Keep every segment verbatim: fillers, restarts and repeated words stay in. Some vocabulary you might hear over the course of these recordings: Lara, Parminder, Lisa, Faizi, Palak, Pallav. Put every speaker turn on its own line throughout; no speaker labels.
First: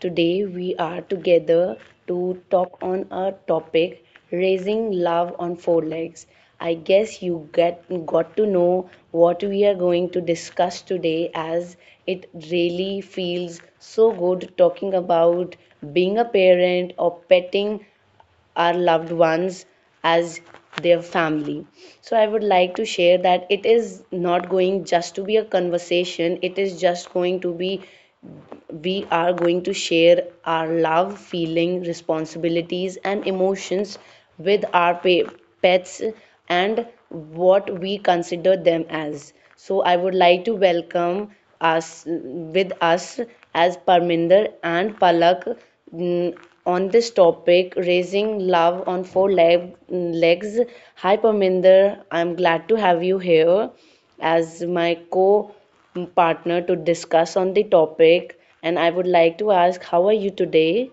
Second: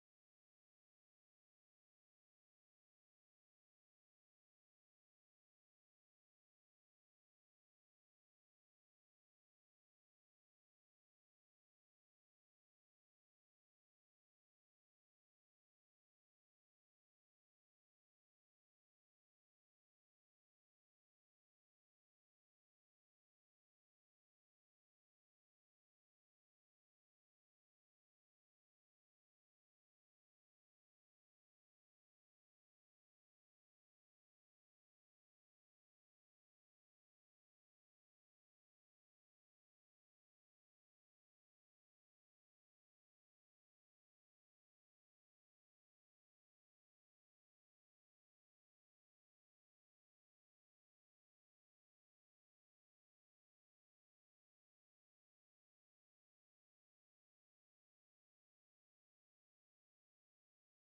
Today we are together to talk on a topic, raising love on four legs. I guess you get got to know what we are going to discuss today, as it really feels so good talking about being a parent or petting our loved ones as their family. So I would like to share that it is not going just to be a conversation, it is just going to be, we are going to share our love, feeling, responsibilities, and emotions with our pets and what we consider them as. So, I would like to welcome us with us as Parminder and Palak, mm, on this topic, raising love on four leg, legs. Hi, Parminder, I'm glad to have you here as my co-partner to discuss on the topic, and I would like to ask, how are you today?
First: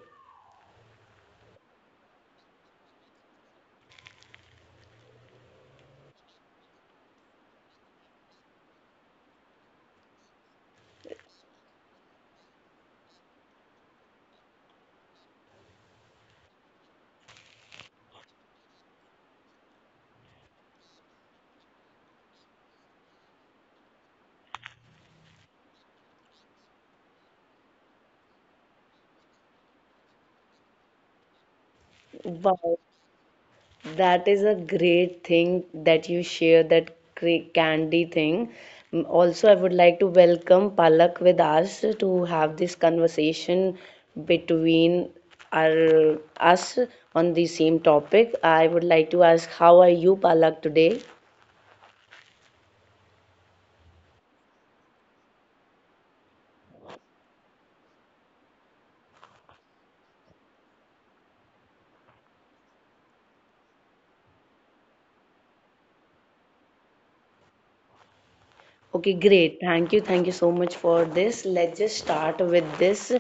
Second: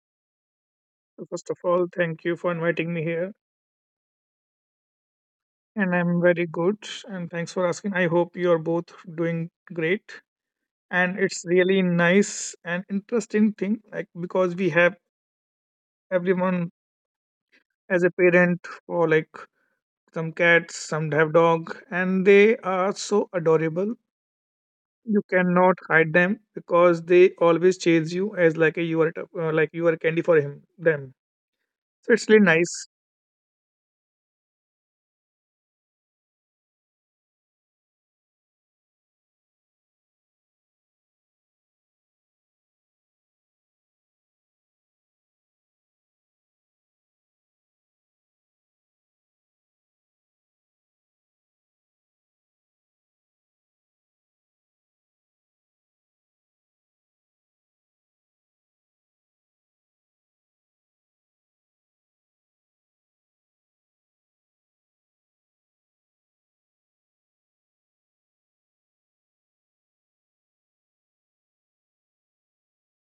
So first of all, thank you for inviting me here. And I'm very good. And thanks for asking. I hope you're both doing great. And it's really nice and interesting thing, like because we have everyone as a parent for like some cats, some have dog, and they are so adorable. You cannot hide them because they always chase you as like a you are a- uh, like you are candy for him them. So it's really
Wow,
nice.
that is a great thing that you share, that cra- candy thing. Mm, also, I would like to welcome Palak with us to have this conversation between our us on the same topic. I would like to ask, how are you, Palak, today? Okay, great. Thank you. Thank you so much for this. Let's just start with this,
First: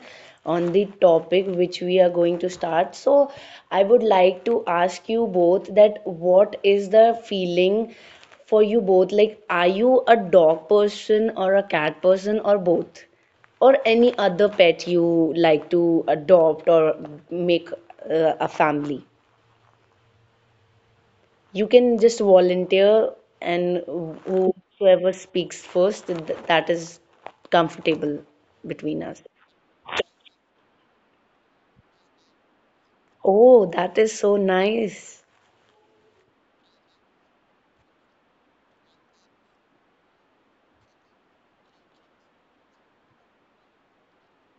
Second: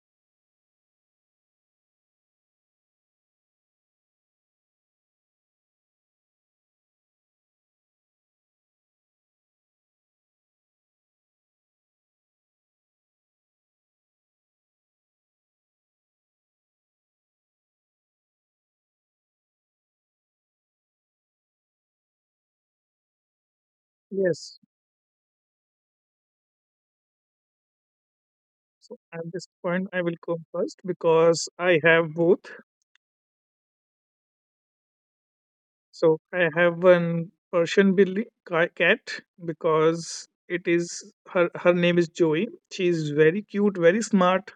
on the topic which we are going to start. So, I would like to ask you both, that what is the feeling for you both? Like, are you a dog person or a cat person or both? Or any other pet you like to adopt or make uh, a family? You can just volunteer, and
Yes.
whoever speaks first, th- that is comfortable
So
between us.
at this point, I will come first because I have both.
Oh, that is so nice.
So I have one Persian Billy ca- cat because it is her her name is Joey. She is very cute, very smart,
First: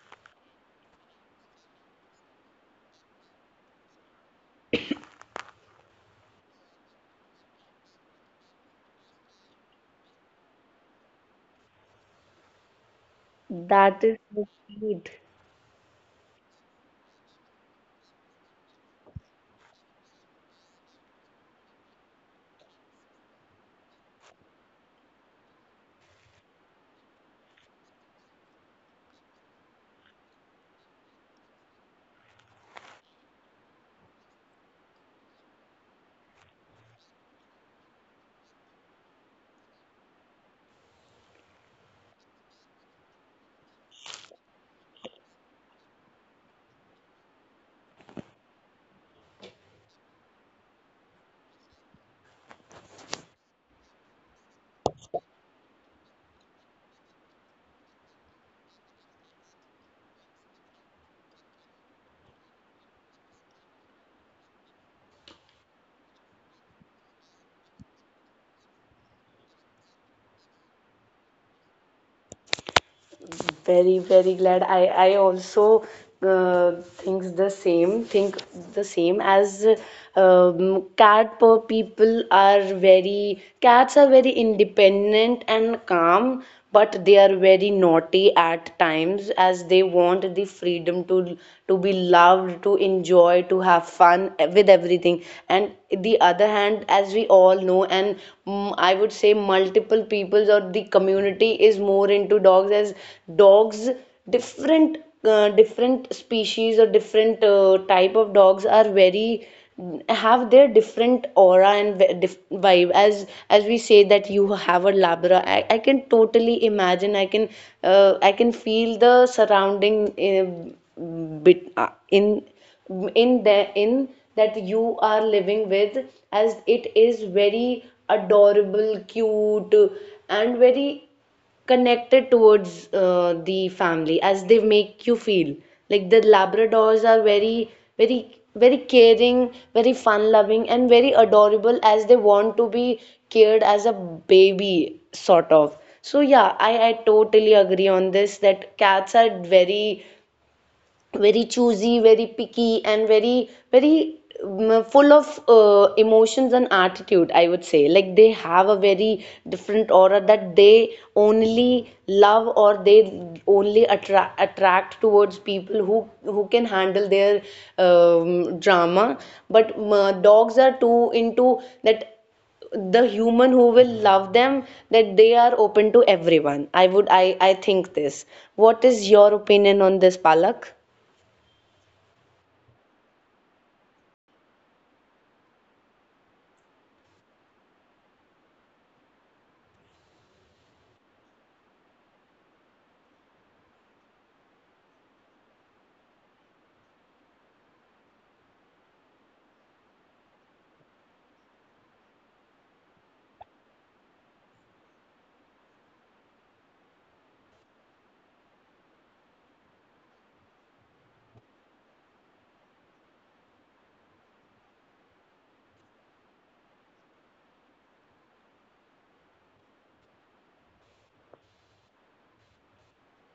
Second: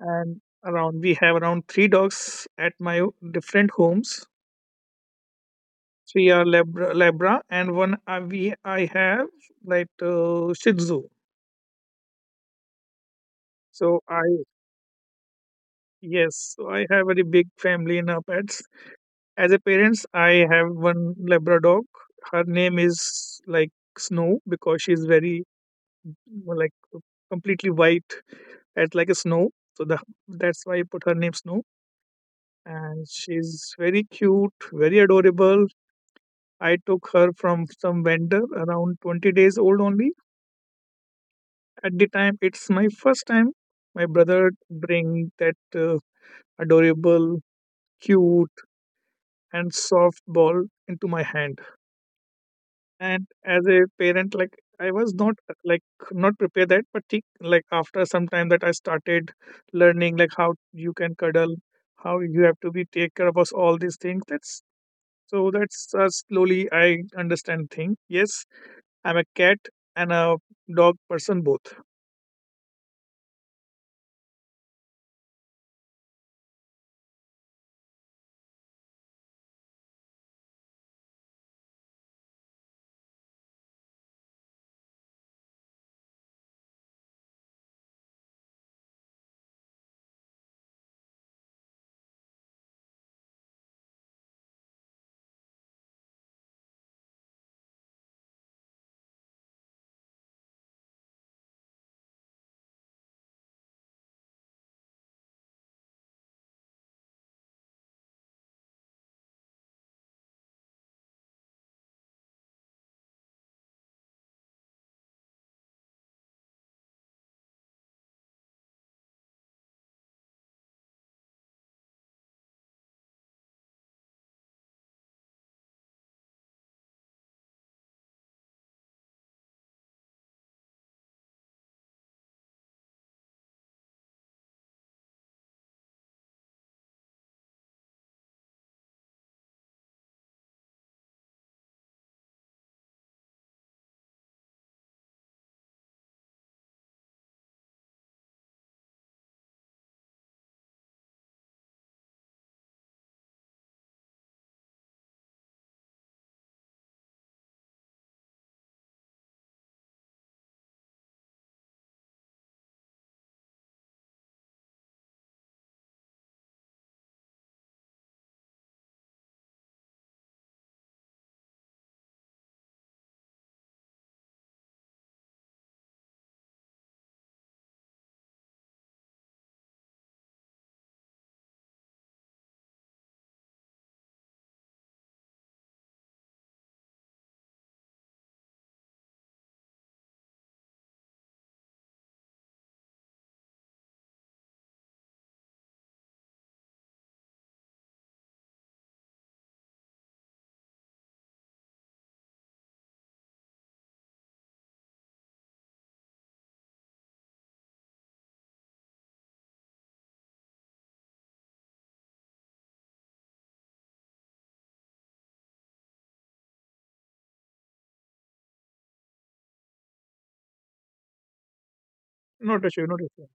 and around we have around three dogs at my o- different homes. Three are Labra, Labra and one uh, we I have like uh, Shih Tzu. So
That is
I
so cute.
Yes, so I have a very big family in our pets. As a parents, I have one Labrador. Her name is like Snow because she's very uh, like completely white as like a snow. So the, that's why I put her name Snow. And she's very cute, very adorable. I took her from some vendor around twenty days old only. At the time, it's my first time. My brother bring that uh, adorable, cute, and soft ball into my hand. And as a parent, like I was not uh, like not prepared that, but think like after some time that I started learning like how you can cuddle, how you have to be take care of us, all these things. That's so that's uh, slowly I understand thing. Yes, I'm a cat and a dog person both.
Very very glad. I I also uh, thinks the same. Think the same as, um, cat per people are very, cats are very independent and calm, but they are very naughty at times as they want the freedom to to be loved, to enjoy, to have fun with everything. And the other hand, as we all know, and mm, I would would say multiple peoples or the community is more into dogs, as dogs different, uh, different species or different uh, type of dogs are very, have their different aura and vibe. as as we say that you have a labra, i, I can totally imagine, I can uh, I can feel the surrounding, uh, bit uh, in in the in that you are living with, as it is very adorable, cute, and very connected towards uh, the family, as they make you feel like the labradors are very, very, very caring, very fun loving, and very adorable, as they want to be cared as a baby sort of. So yeah, i i totally agree on this, that cats are very, very choosy, very picky, and very, very um, full of uh, emotions and attitude, I would say. Like they have a very different aura, that they only love or they only attra attract towards people who who can handle their um, drama. But um, uh, dogs are too into that, the human who will love them, that they are open to everyone. I would, I I think this. What is your opinion on this, Palak?
Not a sure, not a sure.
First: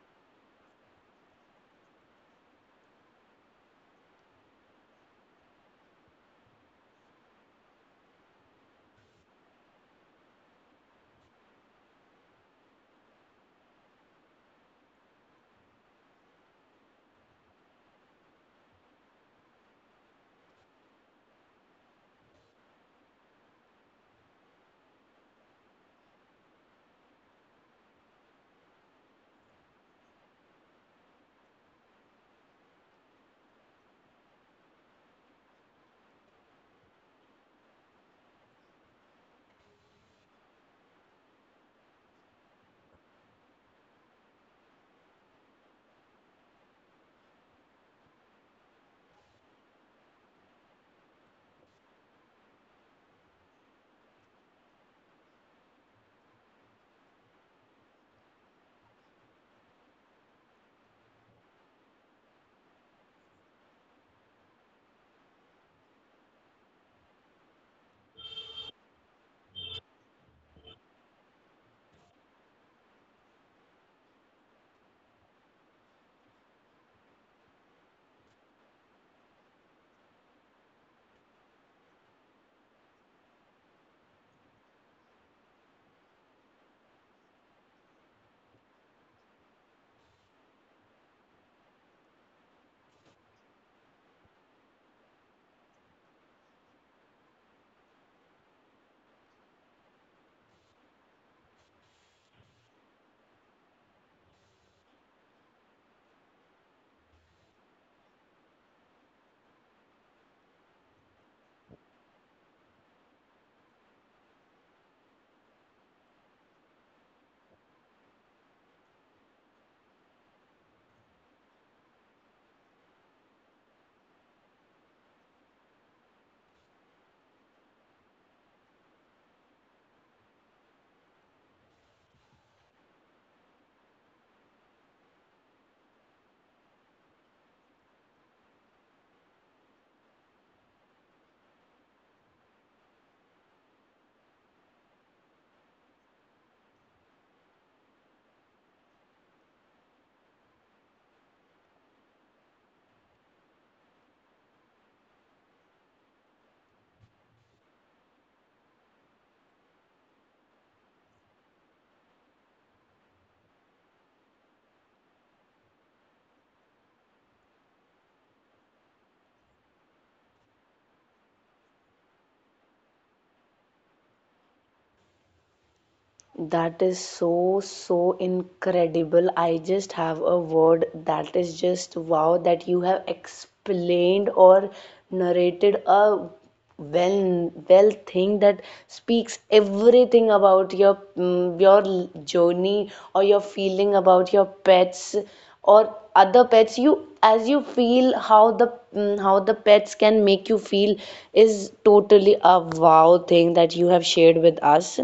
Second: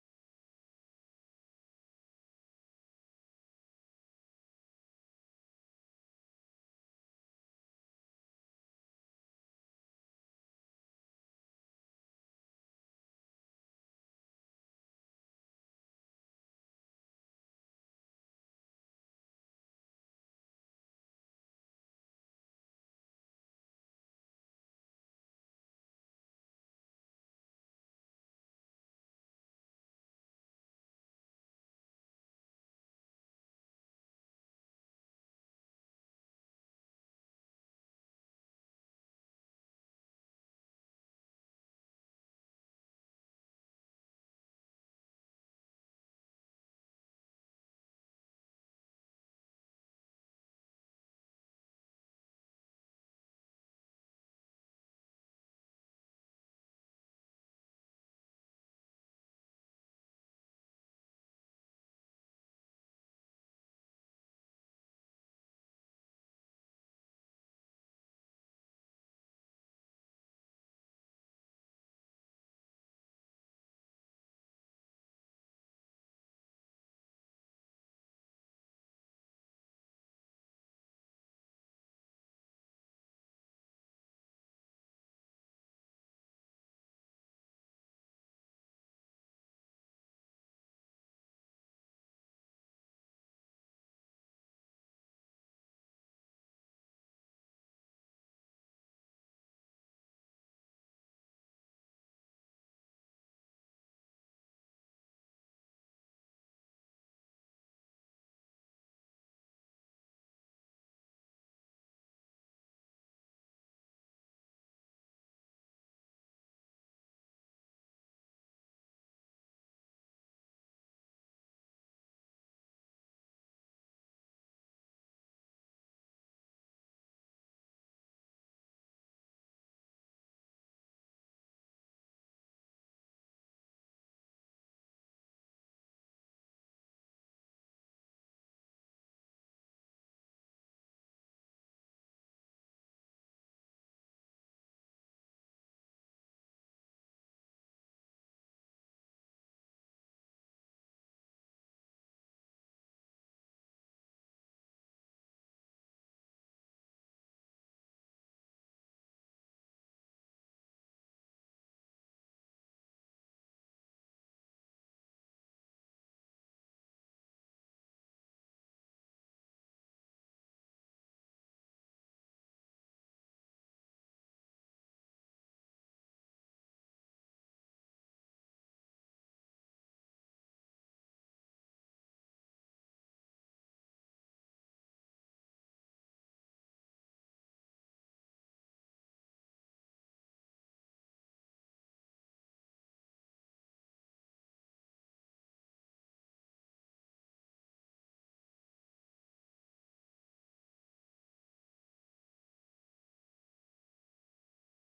That is so, so incredible. I just have a word, that is just wow, that you have explained or narrated a well well thing that speaks everything about your, mm, your journey or your feeling about your pets or other pets, you, as you feel, how the, mm, how the pets can make you feel, is totally a wow thing that you have shared with us.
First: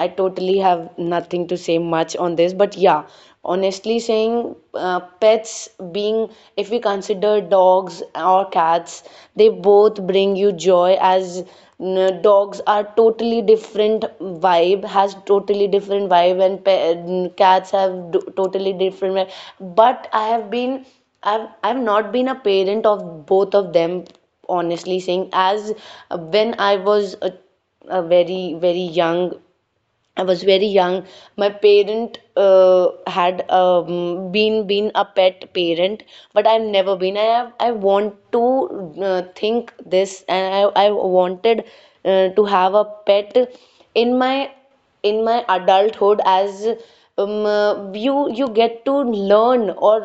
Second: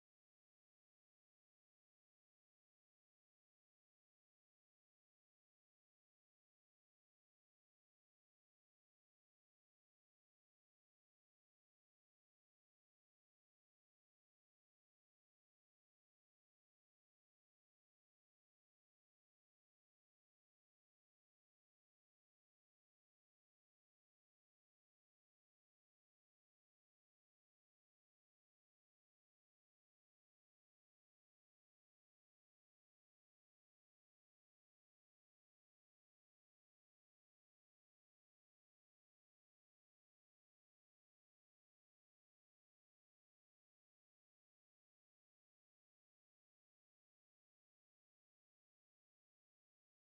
I totally have nothing to say much on this, but yeah, honestly saying, uh, pets being, if we consider dogs or cats, they both bring you joy as, n- dogs are totally different vibe, has totally different vibe, and pe- n- cats have do- totally different vibe. But I have been, I've, I've not been a parent of both of them, honestly saying. As uh, when I was a a very very young, I was very young. My parent uh, had um, been been a pet parent, but I've never been. I have, I want to uh, think this, and I I wanted uh, to have a pet in my, in my adulthood. As um, uh, you you get to learn or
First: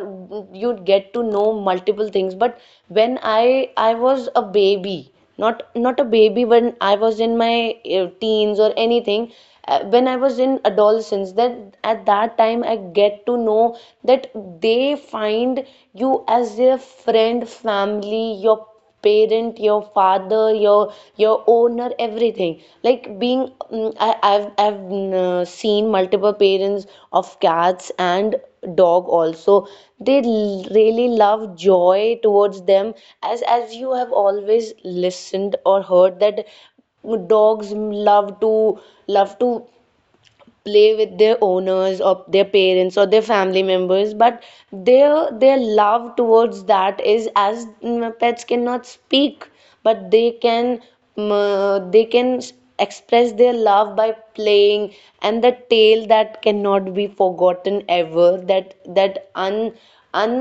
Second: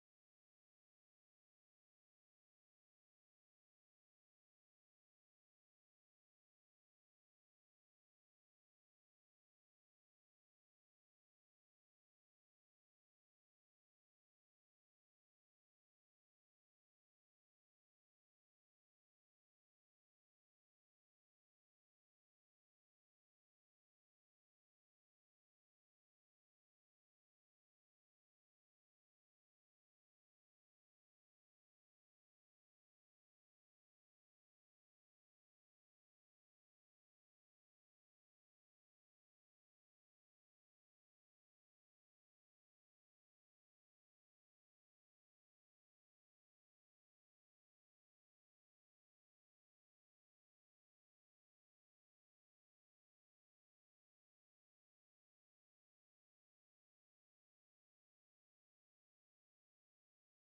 you get to know multiple things. But when I I was a baby, not not a baby, when I was in my uh, teens or anything. Uh, when I was in adolescence, that at that time I get to know that they find you as their friend, family, your parent, your father, your your owner, everything, everything like being, mm, I, I've I've mm, uh, seen multiple parents of cats and dog also. They l- really love joy towards them, as as you have always listened or heard that, mm, dogs love to, love to play with their owners or their parents or their family members, but their their love towards that is as, mm, pets cannot speak, but they can, mm, uh, they can s- express their love by playing. And the tale that cannot be forgotten ever, that that un un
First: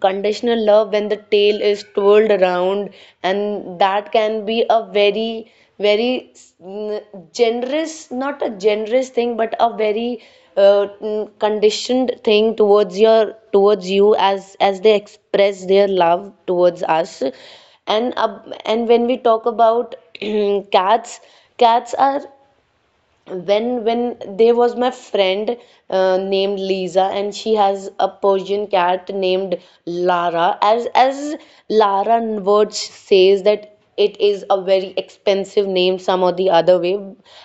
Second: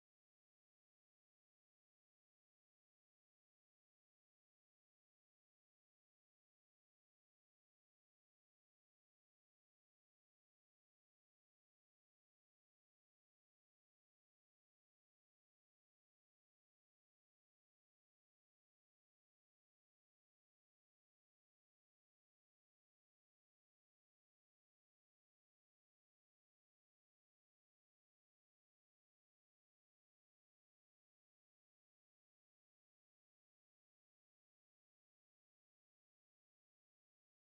conditional love when the tail is twirled around, and that can be a very, very, mm, generous, not a generous thing, but a very uh, mm, conditioned thing towards your, towards you, as as they express their love towards us. And uh, and when we talk about cats, cats are, when when there was my friend uh, named Lisa, and she has a Persian cat named Lara. as as Lara words says that it is a very expensive name some or the other way,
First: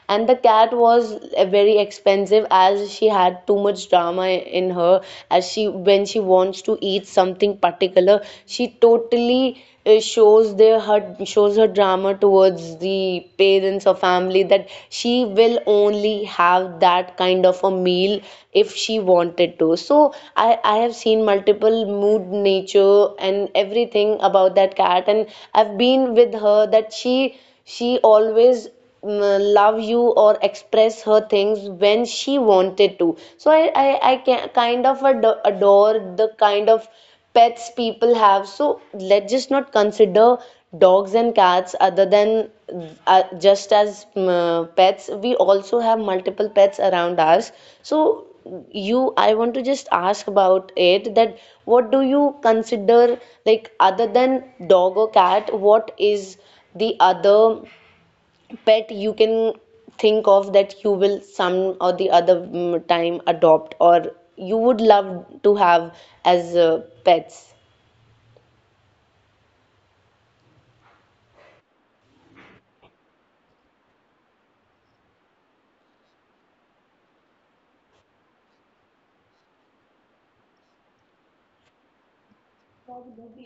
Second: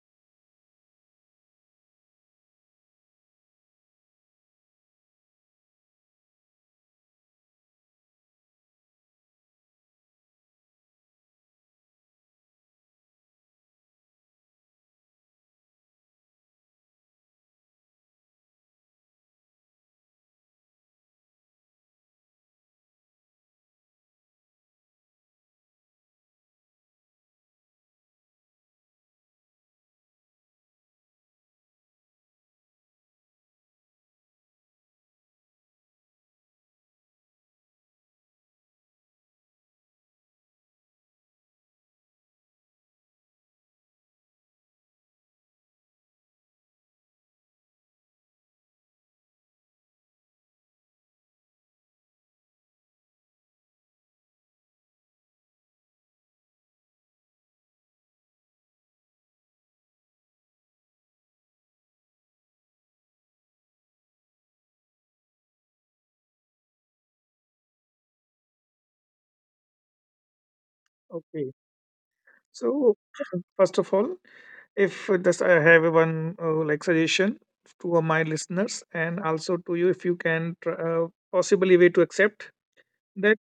and the cat was uh, very expensive, as she had too much drama in her. As she, when she wants to eat something particular, she totally uh, shows their, her shows her drama towards the parents or family, that she will only have that kind of a meal if she wanted to. So i i have seen multiple mood, nature, and everything about that cat, and I've been with her, that she she always, mm, love you or express her things when she wanted to. So I I, I can, kind of ad- adore the kind of pets people have. So let's just not consider dogs and cats other than, uh, just as, um, uh, pets. We also have multiple pets around us. So you, I want to just ask about it, that what do you consider, like other than dog or cat? What is the other pet you can think of that you will some or the other, mm, time adopt or you would love to have as uh, pets?
Okay. So first of all, if this I have one uh, like suggestion to uh, my listeners and also to you, if you can tr- uh, possibly way to accept that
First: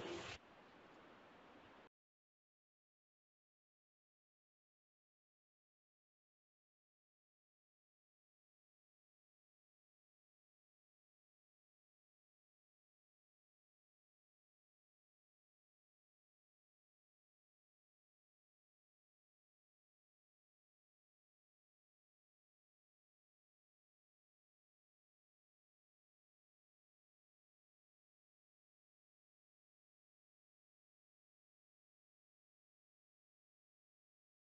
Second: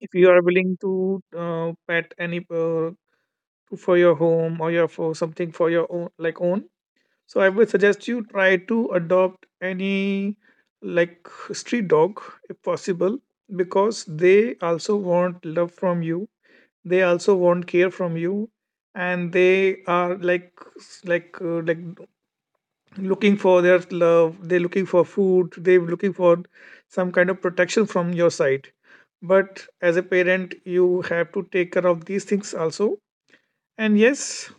if you are willing to uh, pet any uh, for your home or your for something for your own like own. So I would suggest you try to adopt any like street dog if possible because they also want love from you, they also want care from you, and they are like s- like uh, like looking for their love, they're looking for food, they're looking for some kind of protection from your side. But as a parent, you have to take care of these things also. And yes,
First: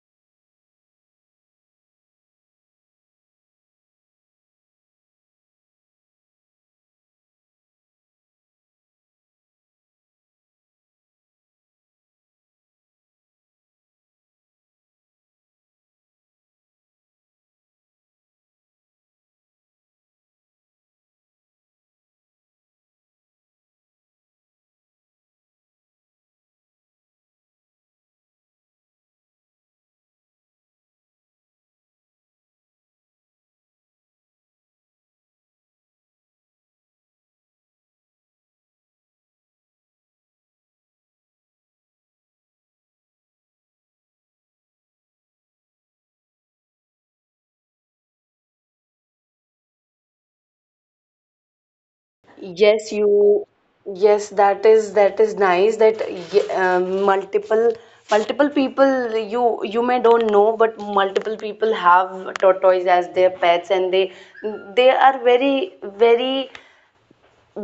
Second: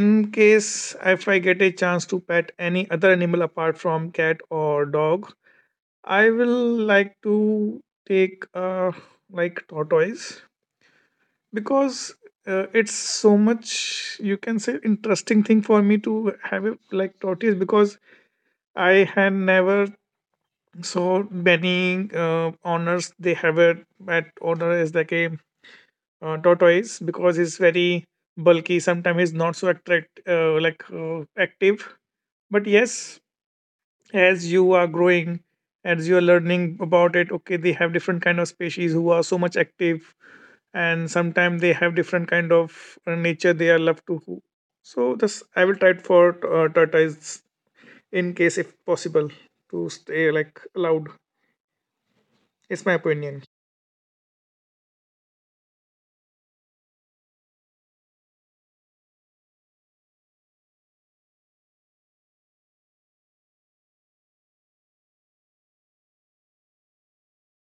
in case if I get a chance to pet any other animal apart from cat or dog, I will like to take uh like tortoise because uh, it's so much you can say interesting thing for me to have it like tortillas because I had never saw many uh, honors they have it at honor is like a uh, tortoise because it's very bulky. Sometimes it's not so attract uh, like uh, active, but yes, as you are growing, as you are learning about it, okay, they have different kind of species who are so much active, and sometimes they have different kind of uh, nature they are loved to who. So this I will try it for uh, tortoise in case if possible to stay like loud. It's
Yes,
my opinion.
you. Yes, that is, that is nice that, y- um, multiple, multiple people, you you may don't know, but multiple people have tortoise as their pets, and they they are very, very,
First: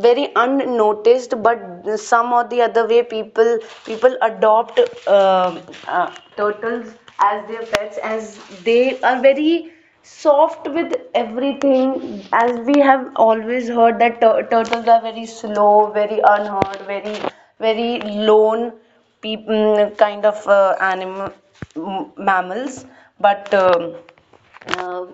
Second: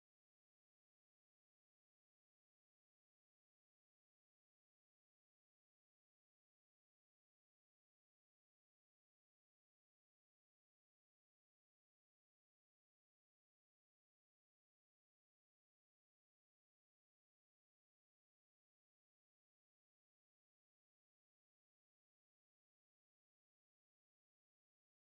very unnoticed, but some or the other way people, people adopt, um uh, turtles as their pets, as they are very soft with everything. As we have always heard that tur- turtles are very slow, very unheard, very, very lone, peop- mm, kind of uh, animal, m- mammals. But um, uh,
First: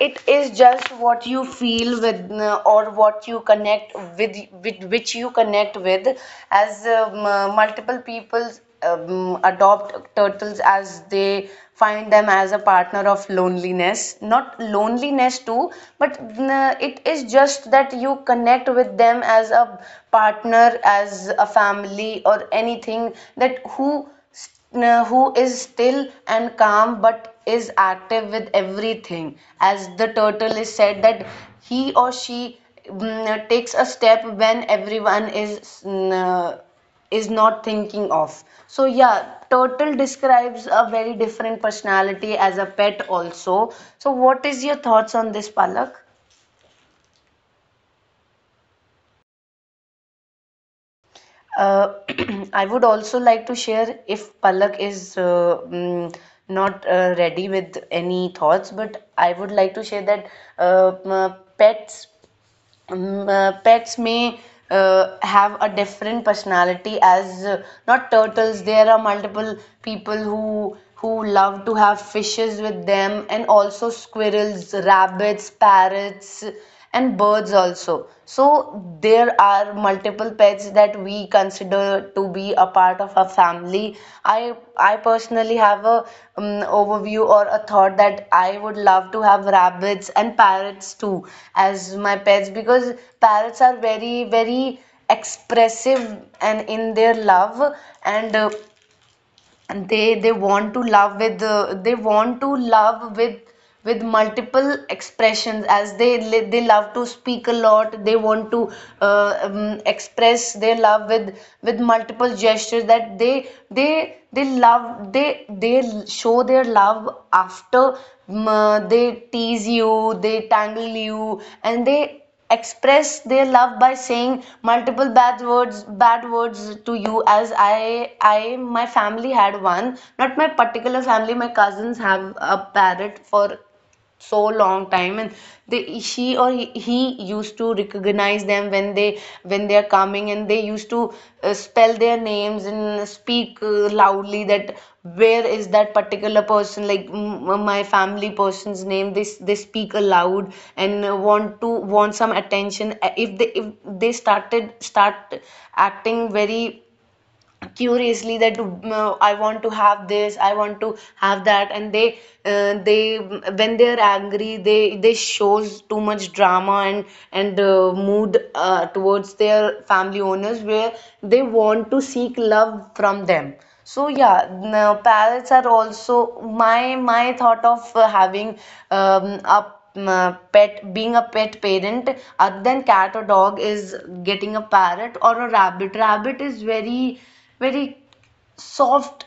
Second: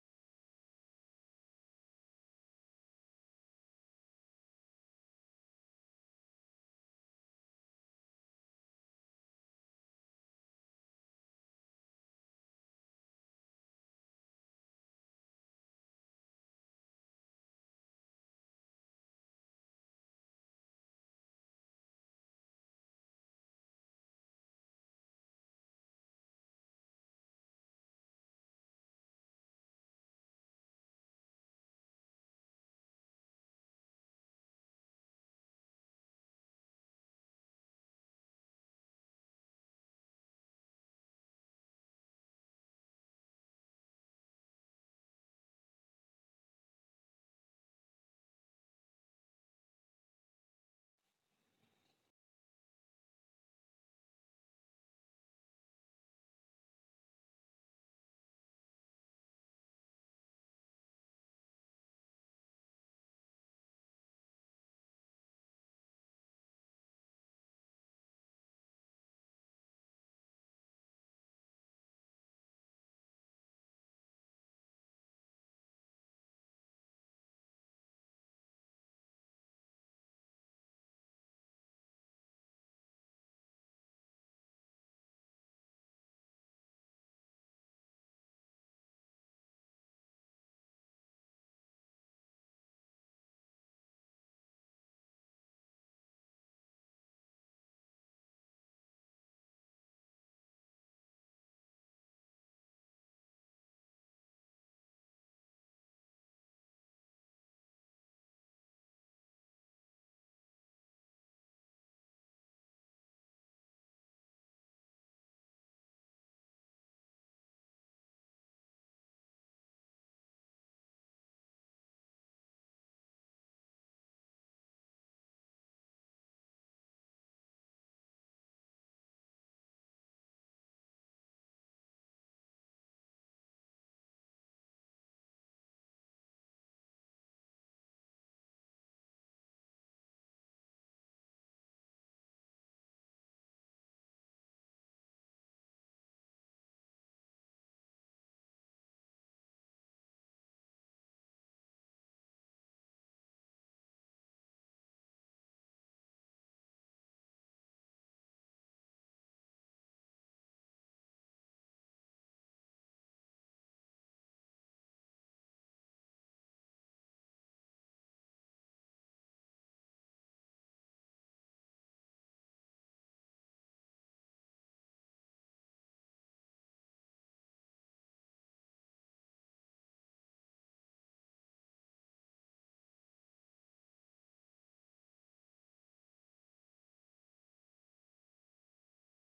it is just what you feel with, uh, or what you connect with, with which you connect with. As um, uh, multiple people um, adopt turtles, as they find them as a partner of loneliness, not loneliness too, but uh, it is just that you connect with them as a partner, as a family, or anything, that who uh, who is still and calm, but is active with everything. As the turtle is said, that he or she, mm, takes a step when everyone is, mm, uh, is not thinking of. So yeah, turtle describes a very different personality as a pet also. So what is your thoughts on this, palak? Uh, I would also like to share, if Palak is uh, mm, not uh, ready with any thoughts, but I would like to share that, uh, m- pets, um, uh, pets may uh, have a different personality, as uh, not turtles. There are multiple people who who love to have fishes with them, and also squirrels, rabbits, parrots, and birds also. So there are multiple pets pets that we consider to be a part of our family. I I personally have a um, overview or a thought that I would love to have rabbits and parrots too as my pets because parrots are very very expressive and in their love and uh, and they they want to love with uh, they want to love with with multiple expressions as they li- they love to speak a lot, they want to uh, um, express their love with with multiple gestures that they they they love they they show their love after um, uh, they tease you, they tangle you, and they express their love by saying multiple bad words bad words to you. As i i my family had one, not my particular family, my cousins have a parrot for so long time, and they she or he, he used to recognize them when they when they are coming, and they used to uh, spell their names and speak uh, loudly that where is that particular person, like m- my family person's name. They s- they speak aloud and uh, want to want some attention. Uh, if they if they started start acting very curiously that, mm, I want to have this, I want to have that. And they uh, they, when they are angry, they they shows too much drama and and uh, mood uh, towards their family owners, where they want to seek love from them. So yeah, now parrots are also my my thought of uh, having um, a um, uh, pet, being a pet parent other than cat or dog, is getting a parrot or a rabbit. Rabbit is very very soft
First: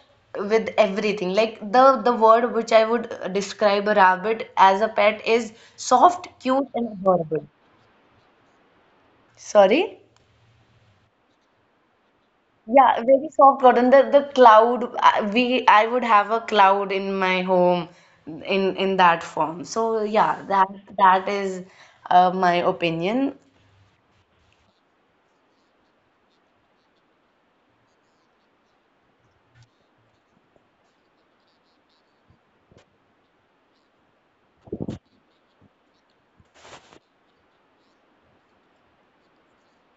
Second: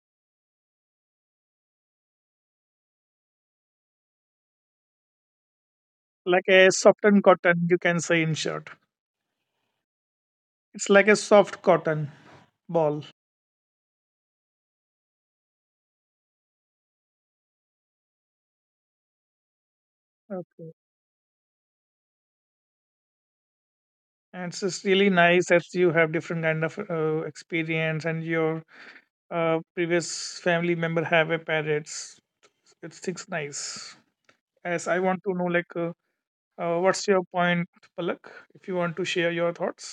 with everything. Like, the the word which I would uh, describe a rabbit as a pet is soft,
Like
cute,
a
and
softened
adorable.
cotton, you can say in short.
Sorry.
It's like a soft cotton
Yeah,
ball.
very soft cotton, the the cloud. Uh, we I would have a cloud in my home in in that form. So yeah, that
Okay.
that is uh, my opinion.
And it's just really nice that you have different kind of uh, experience and your uh, previous family member have a parrots. It seems nice as I want to know like uh, Uh, what's your point, Palak? If you want to share your thoughts.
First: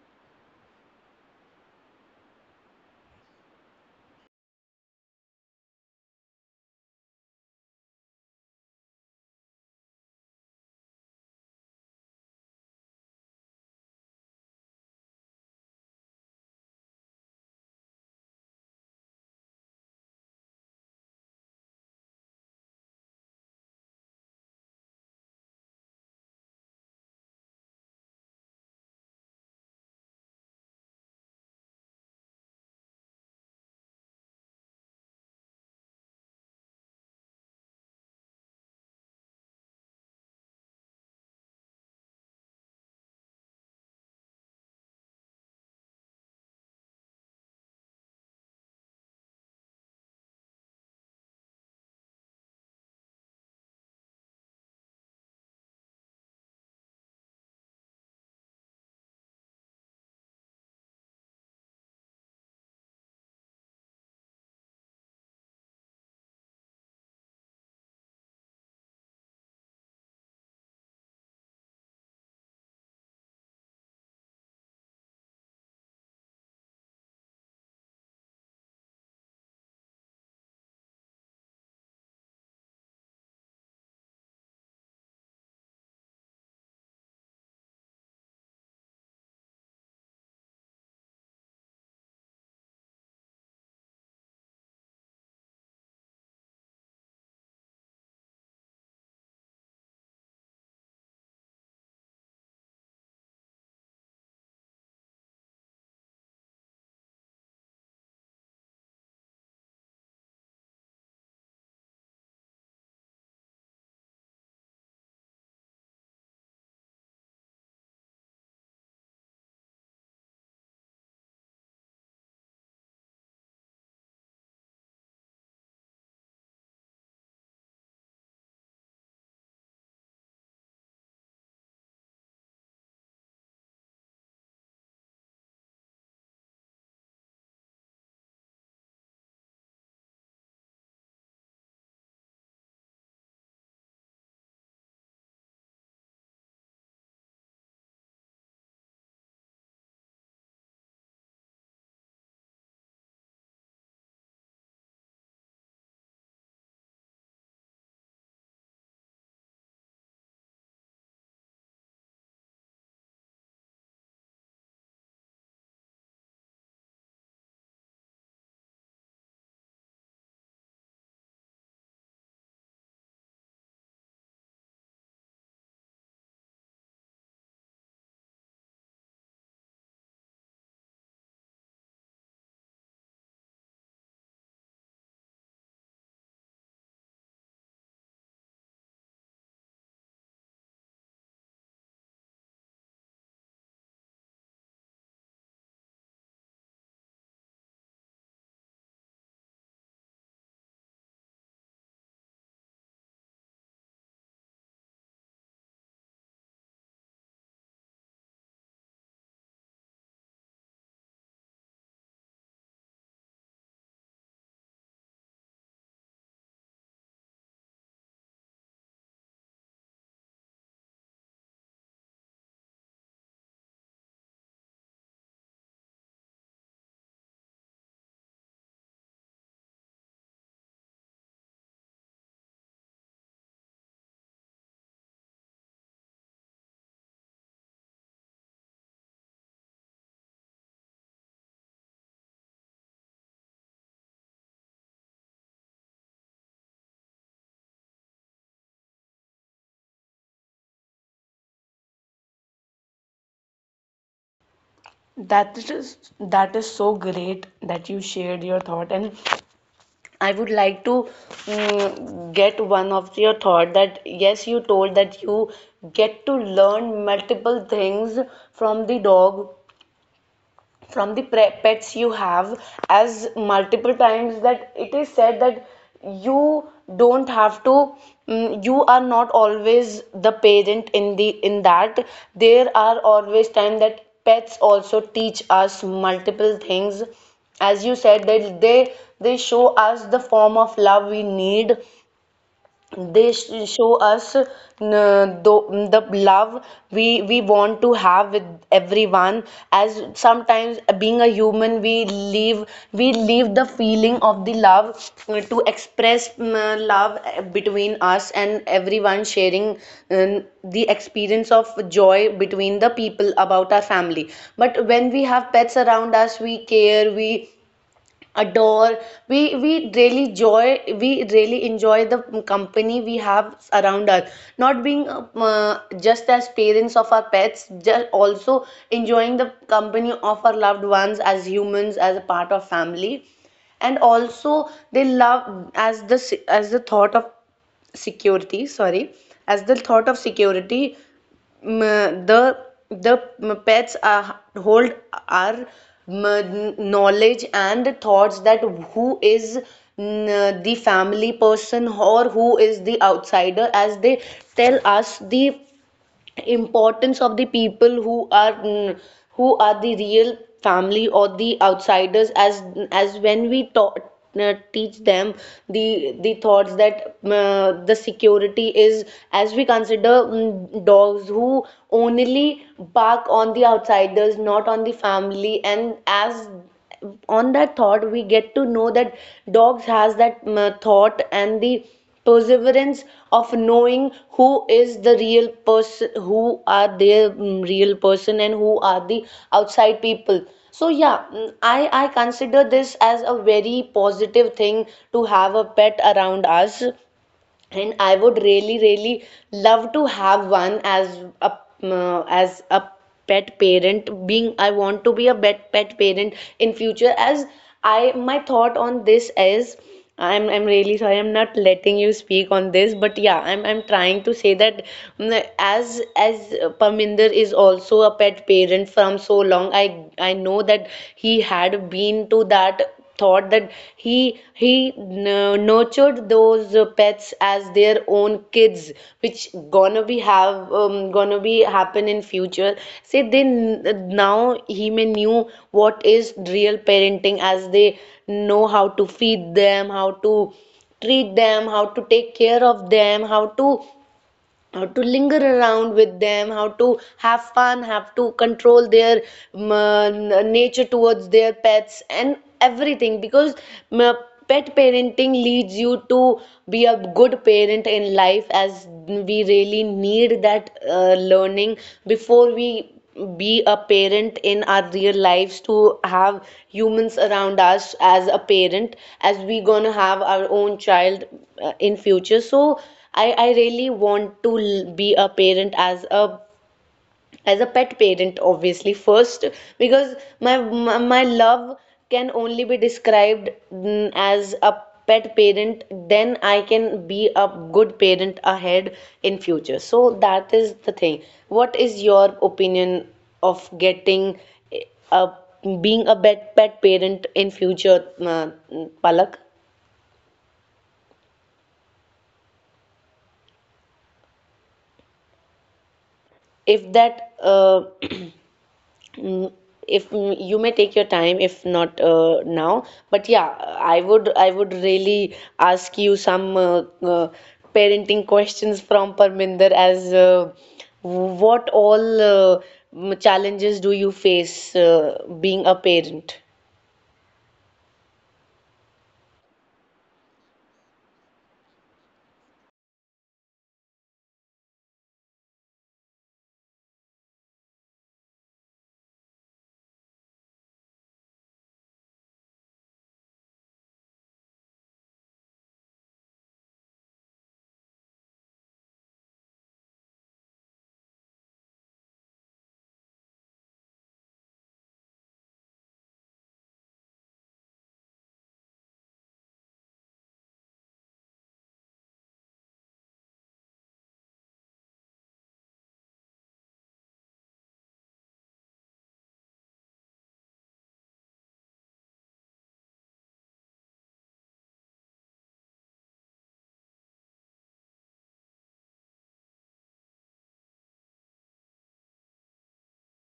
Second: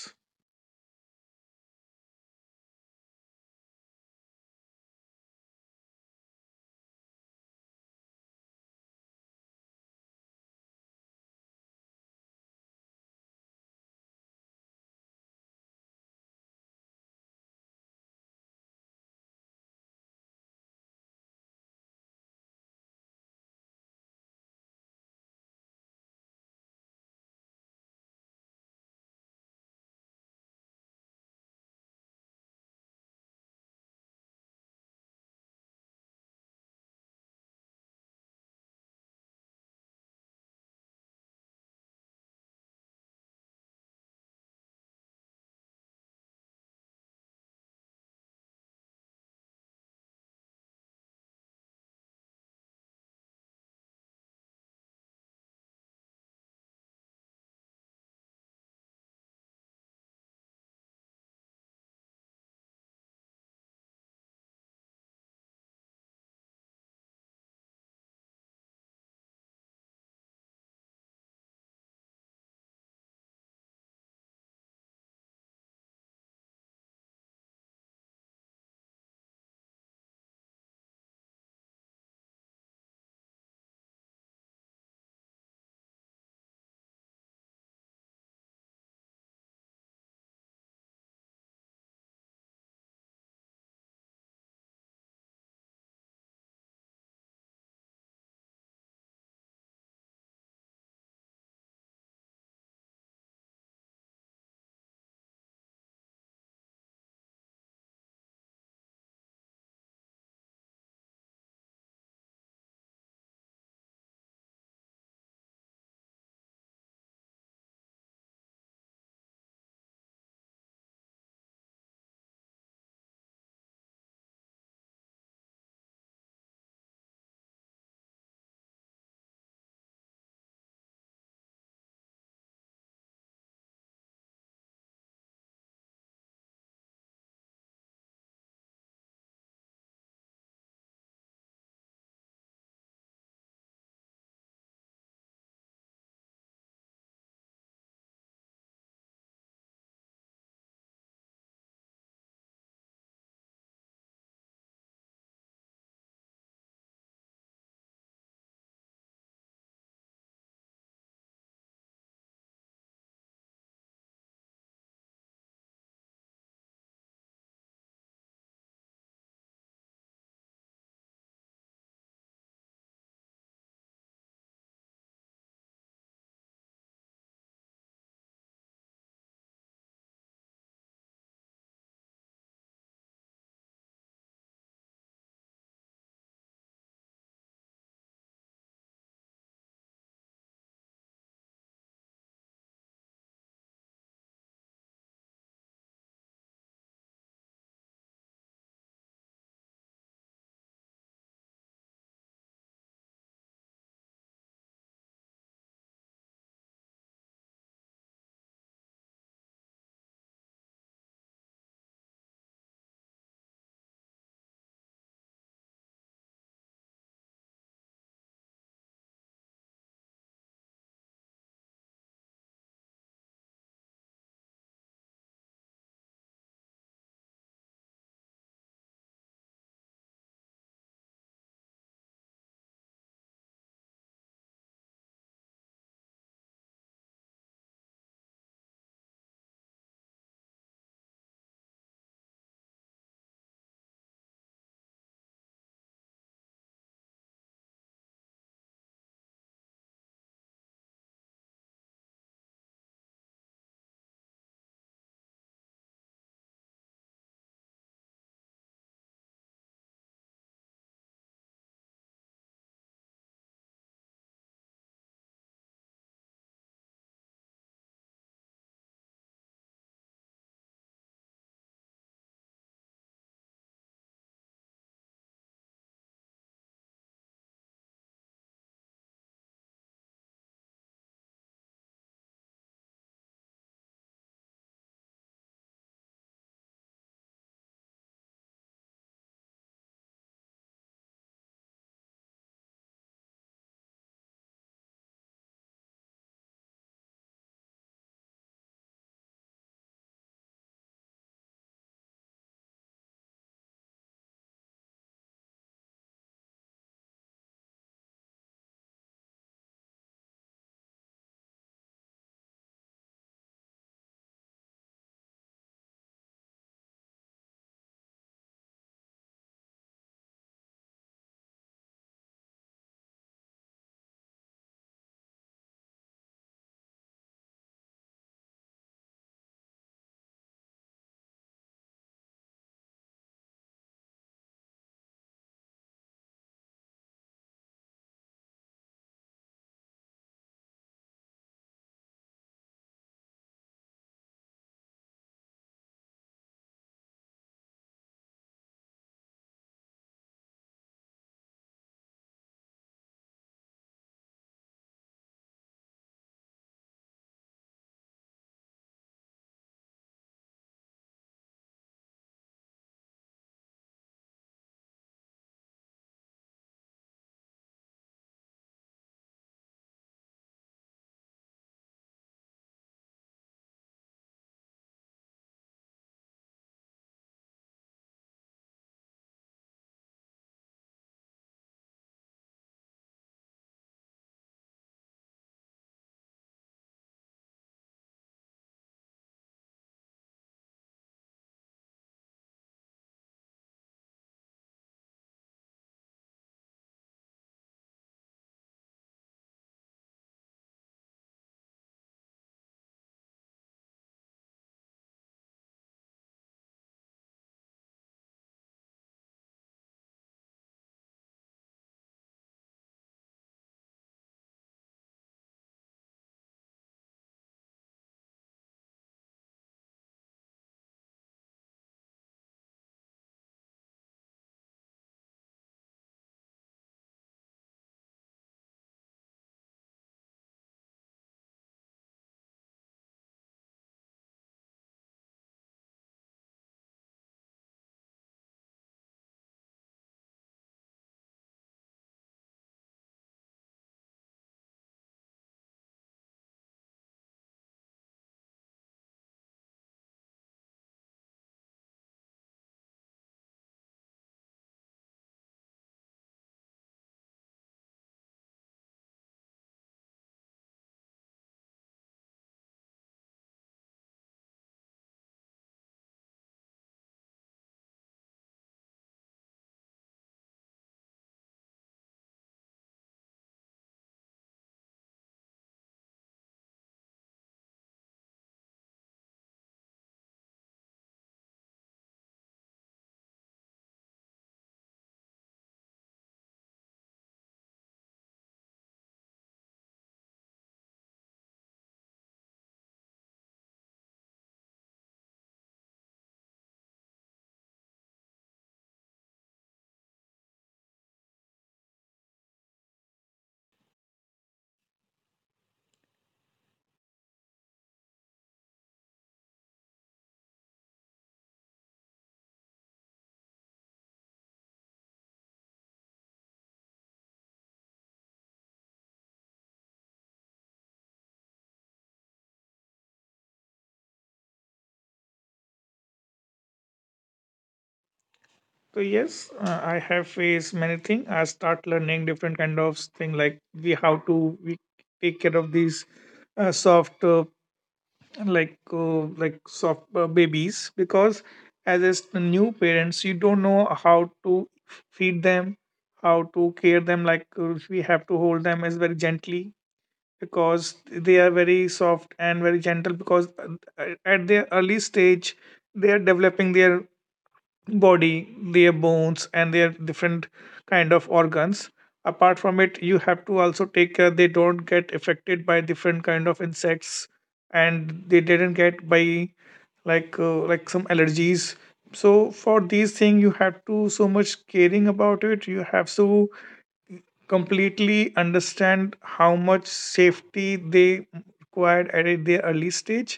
That is that is so great that you shared your thought. And I would like to mm, get one of your thought, that yes, you told that you get to learn multiple things from the dog, from the pets you have, as multiple times that it is said that you don't have to, mm, you are not always the parent, in the in that there are always time that pets also teach us multiple things. As you said that they they show us the form of love we need. They sh- show us uh, the, the love we we want to have with everyone. As sometimes, being a human, we leave we leave the feeling of the love uh, to express mm, uh, love uh, between us and everyone, sharing um, the experience of joy between the people about our family. But when we have pets around us, we care, we adore, we we really joy we really enjoy the company we have around us, not being uh, just as parents of our pets, just also enjoying the company of our loved ones, as humans, as a part of family. And also they love as the, as the thought of security sorry as the thought of security, mm, the the mm, pets are hold our mm, knowledge and thoughts that who is mm, the family person or who is the outsider, as they tell us the importance of the people who are, mm, who are the real family or the outsiders. As as when we taught uh, teach them the the thoughts that, uh, the security is, as we consider, mm, dogs who only bark on the outsiders, not on the family. And as on that thought, we get to know that dogs has that mm, uh, thought and the perseverance of knowing who is the real person, who are their mm, real person, and who are the outside people. So yeah, mm, i i consider this as a very positive thing to have a pet around us. And I would really, really love to have one as a uh, as a pet parent. Being I want to be a pet pet parent in future. As I my thought on this is, I'm I'm really sorry, I'm not letting you speak on this. But yeah, I'm I'm trying to say that, mm, as as Parminder is also a pet parent from so long. I I know that he had been to that thought, that he he n- nurtured those uh, pets as their own kids, which gonna be have, um, gonna be happen in future. Say they, n- now he may knew what is real parenting, as they know how to feed them, how to treat them, how to take care of them, how to, how to linger around with them, how to have fun, have to control their um, uh, nature towards their pets and everything. Because um, uh, pet parenting leads you to be a good parent in life, as we really need that uh, learning before we be a parent in our real lives, to have humans around us as a parent, as we gonna have our own child uh, in future. So I, I really want to l- be a parent as a, as a pet parent, obviously first, because my my, my love can only be described, mm, as a pet parent, then I can be a good parent ahead in future. So that is the thing. What is your opinion of getting, eh, a, being a pet pet parent in future, uh, Palak? If that uh, Mm, if mm, you may take your time if not uh, now, but yeah, i would i would really ask you some uh, uh, parenting questions from Parminder, as uh, what all uh, mm, challenges do you face uh, being a parent?
So yes, uh, I have faced many things. I start learning different kind of thing like we how to we take care of these uh, soft uh, like uh, like soft uh, babies because as a s- new parents you don't know how to feed them, how to care them. Like uh, we have to hold them as very gently because they are very soft and very gentle because uh, at their early stage they are developing their body, their bones, and their different kind of organs. Apart from it, you have to also take care they don't get affected by different kind of insects, and they didn't get by like uh, like some allergies. So for these thing, you have to so much caring about it. You have to completely understand how much safety they required at a- their early stage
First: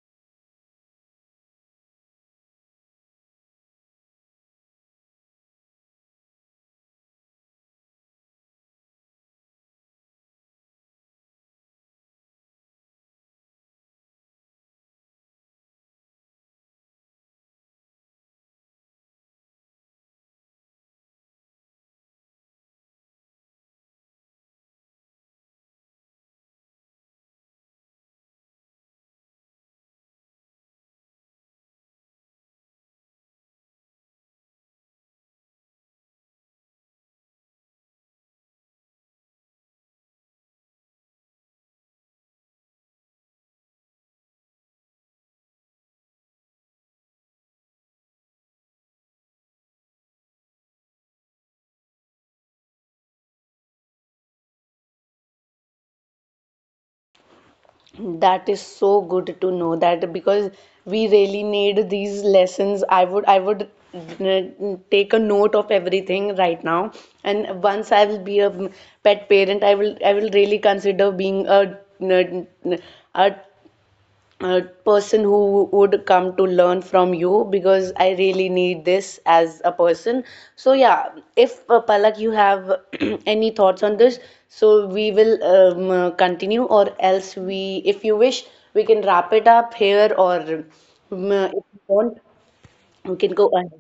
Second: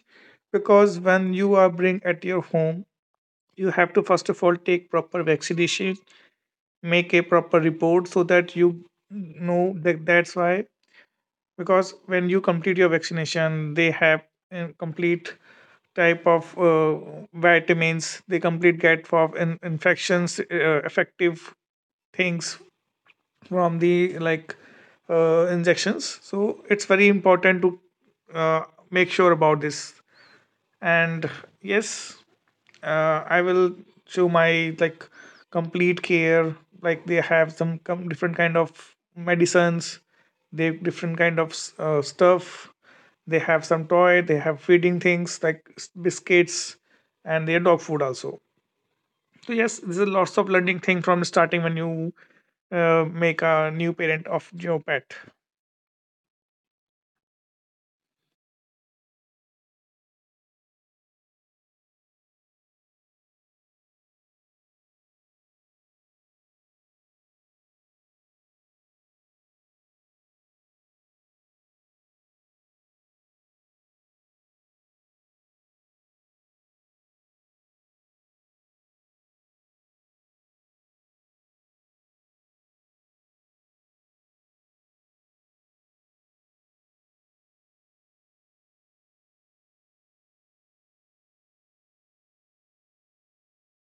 because when you are bring at your home, you have to first of all take proper vaccination, make a proper report so that you know that that's why. Because when you complete your vaccination, they have uh, complete type of uh, vitamins, they complete get for in- infections uh, effective things from the like uh, injections. So it's very important to uh, make sure about this. And yes, uh, I will show my like complete care like they have some com- different kind of medicines, they have different kind of s- uh, stuff, they have some toy, they have feeding things like s- biscuits, and their dog food also. So yes, this is lots of learning thing from starting when you uh, make a new parent of your pet.
That is so good to know that, because we really need these lessons. I would I would uh, take a note of everything right now. And once I will be a mm, pet parent, I will I will really consider being a, a, a uh, person who would come to learn from you, because I really need this as a person. So yeah, if uh, Palak, you have any thoughts on this, so we will um, uh, continue, or else we, if you wish, we can wrap it up here, or um, uh, if you want, we can go ahead.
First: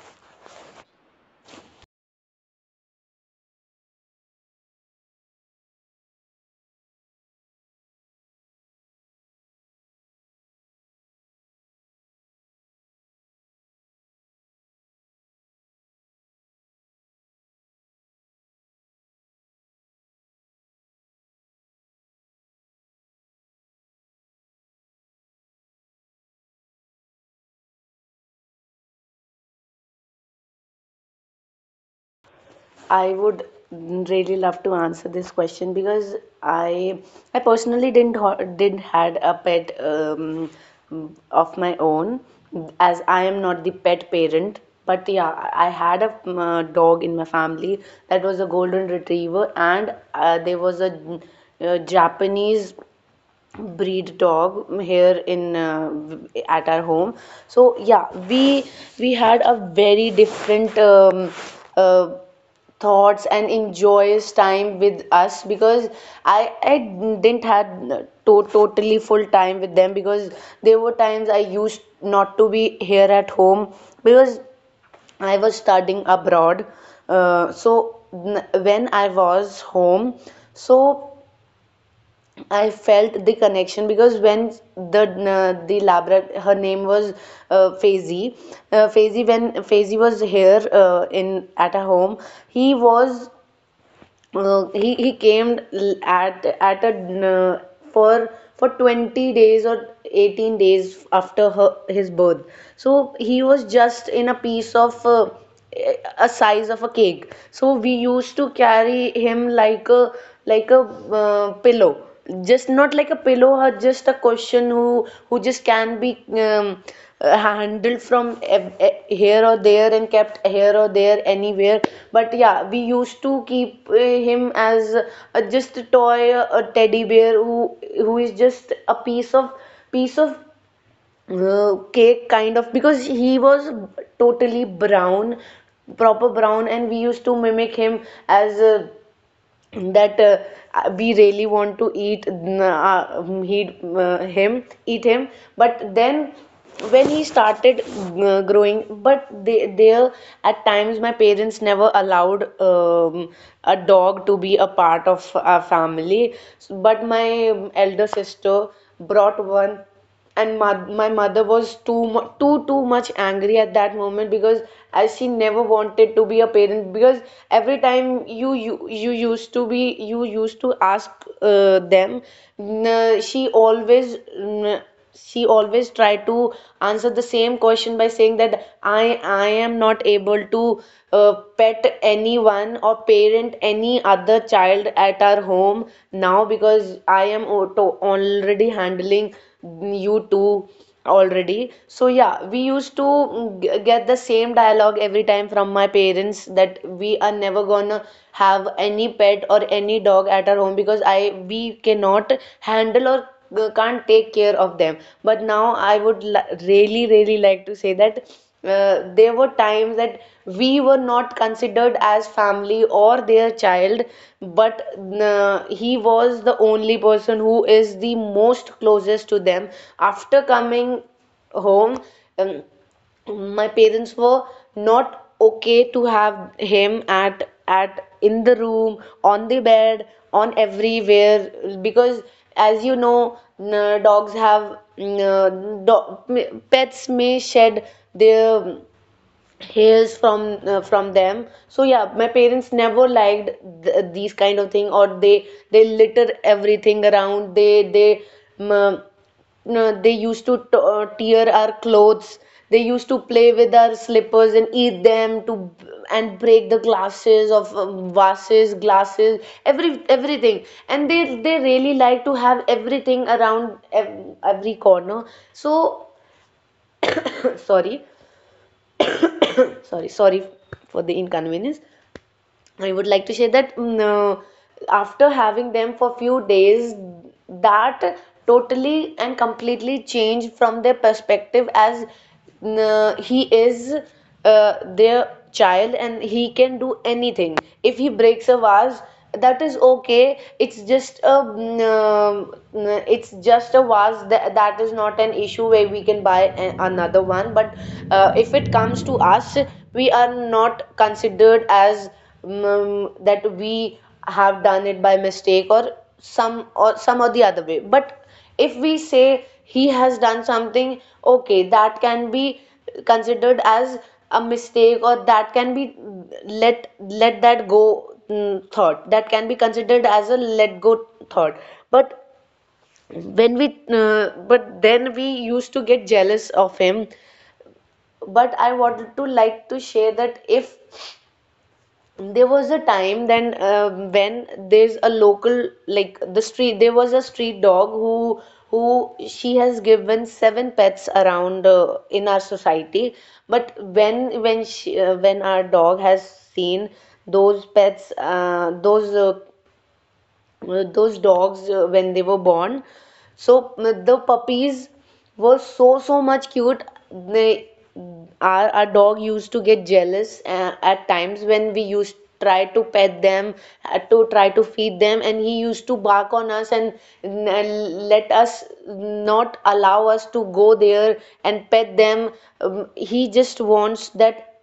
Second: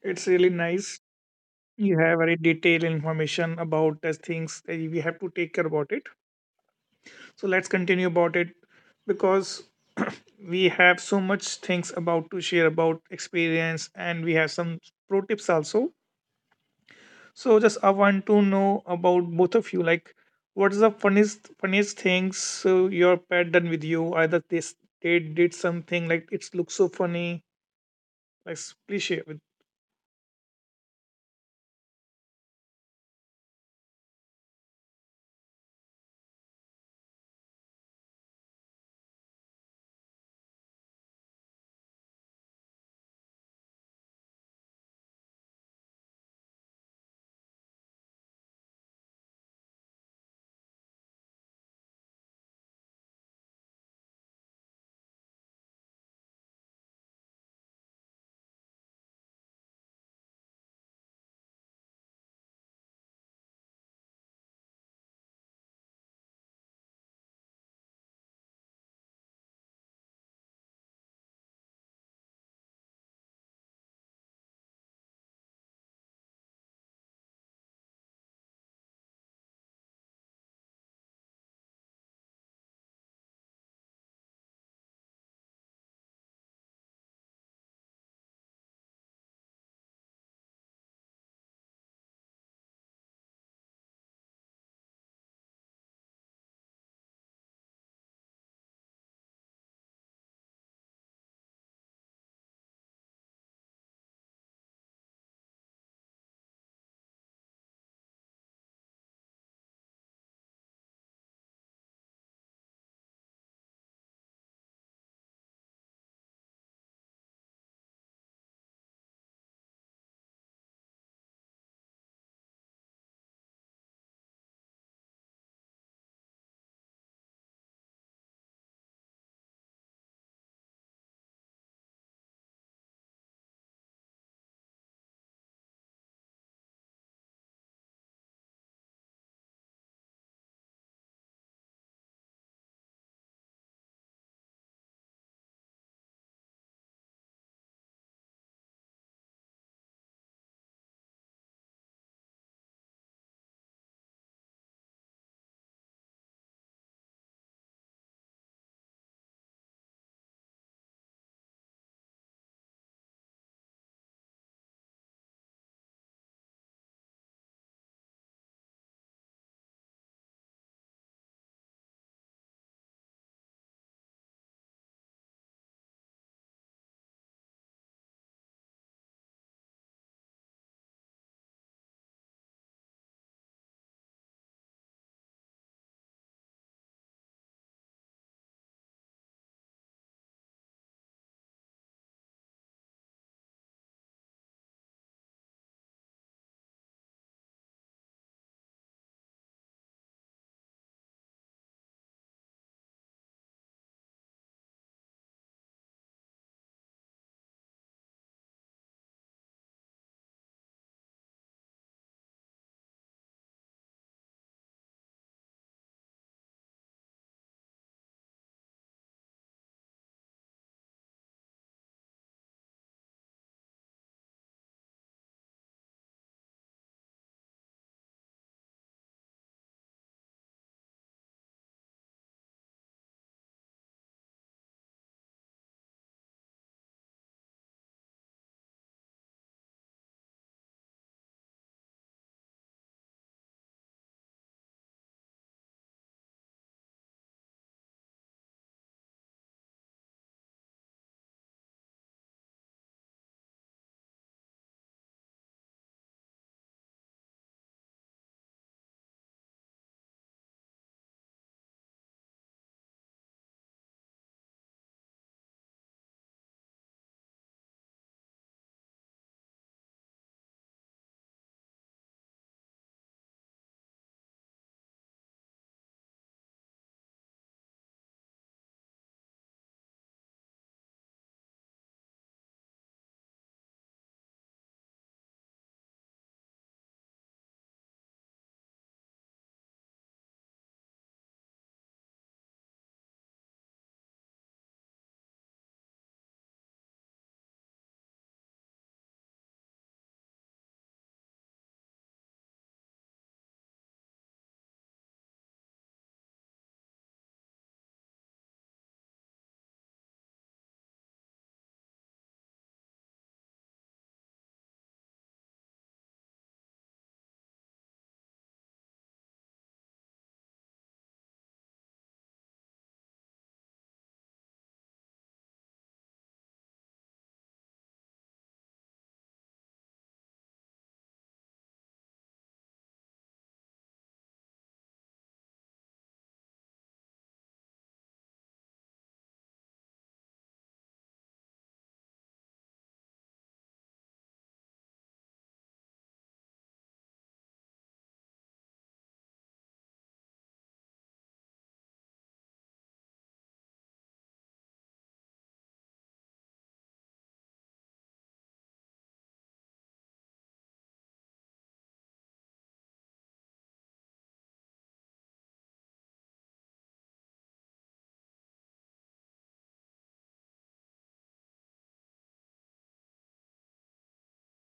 It's really nice. You have very detailed information about the things that we have to take care about it. So let's continue about it because we have so much things about to share about experience, and we have some pro tips also. So just I want to know about both of you. Like, what is the funniest funniest things uh, your pet done with you? Either they s- they did something like it looks so funny. Like, s- please share with.
I would really love to answer this question because I I personally didn't ho- didn't had a pet um, of my own, as I am not the pet parent. But yeah, I had a um, uh, dog in my family that was a golden retriever. And uh, there was a, uh, Japanese breed dog here in uh, at our home. So yeah, we we had a very different um, uh, thoughts and enjoys time with us, because i i didn't had to, totally full time with them, because there were times I used not to be here at home, because I was studying abroad, uh, so, n- when I was home, so I felt the connection. Because when the uh, the Labra, her name was, uh, Faizi. Uh, Faizi, when Faizi was here, uh, in at a home, he was, uh, he he came l- at at a uh, for for twenty days or eighteen days after her his birth. So he was just in a piece of uh, a size of a cake. So we used to carry him like a, like a uh, pillow, just not like a pillow, or just a question, who who just can be um, uh, handled from ev- e- here or there, and kept here or there anywhere. But yeah, we used to keep uh, him as a, just a toy, a teddy bear, who who is just a piece of, piece of uh, cake kind of, because he was totally brown, proper brown. And we used to mimic him as a, that uh, we really want to eat, uh, he, uh, him, eat him. But then when he started uh, growing, but they there, at times my parents never allowed um, a dog to be a part of our family. But my elder sister brought one. And my, my mother was too mu- too too much angry at that moment, because as she never wanted to be a parent. Because every time you you, you used to be you used to ask uh, them, n- she always n- she always tried to answer the same question, by saying that i i am not able to uh, pet anyone or parent any other child at our home now, now because I am auto already handling you two already. So yeah, we used to mm, g- get the same dialogue every time from my parents that we are never gonna have any pet or any dog at our home because I we cannot handle or uh, can't take care of them. But now I would really really like to say that uh, there were times that we were not considered as family or their child, but uh, he was the only person who is the most closest to them. After coming home, um, my parents were not okay to have him at at in the room, on the bed, on everywhere, because, as you know, n- dogs have n- do- pets may shed their hails from uh, from them. So yeah, my parents never liked th- these kind of thing, or they they litter everything around. They they um, no, They used to t- uh, tear our clothes, they used to play with our slippers and eat them to, and break the glasses of um, vases, glasses, every everything and they they really like to have everything around ev- every corner. So sorry. sorry sorry for the inconvenience. I would like to say that mm, uh, after having them for few days, that totally and completely changed from their perspective, as mm, uh, he is uh, their child and he can do anything. If he breaks a vase, that is okay. It's just a mm, um, mm, uh, it's just a vase that, that is not an issue where we can buy a- another one. But uh, if it comes to us, we are not considered as mm, that we have done it by mistake or some or some or the other way. But if we say he has done something, okay, that can be considered as a mistake, or that can be let let that go, mm, thought, that can be considered as a let go thought. But when we uh, but then we used to get jealous of him. But I wanted to like to share that if there was a time, then um when there's a local like the street there was a street dog who who she has given seven pets around uh, in our society. But when when she uh, when our dog has seen those pets, uh, those uh, uh, those dogs, uh, when they were born. So mm, the puppies were so so much cute. They our, our dog used to get jealous uh, at times when we used try to pet them, uh, to try to feed them, and he used to bark on us and n- let us not allow us to go there and pet them. Um, he just wants that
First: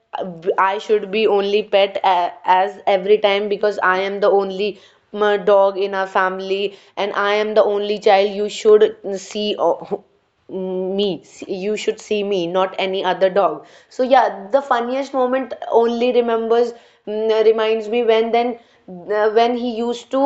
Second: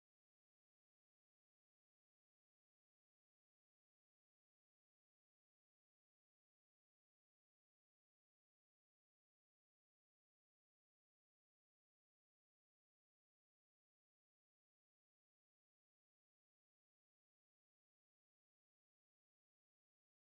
I should be only pet a- as every time, because I am the only mm, dog in our family and I am the only child. You should see o- me you should see me, not any other dog. So yeah, the funniest moment only remembers mm, reminds me when then uh, when he used to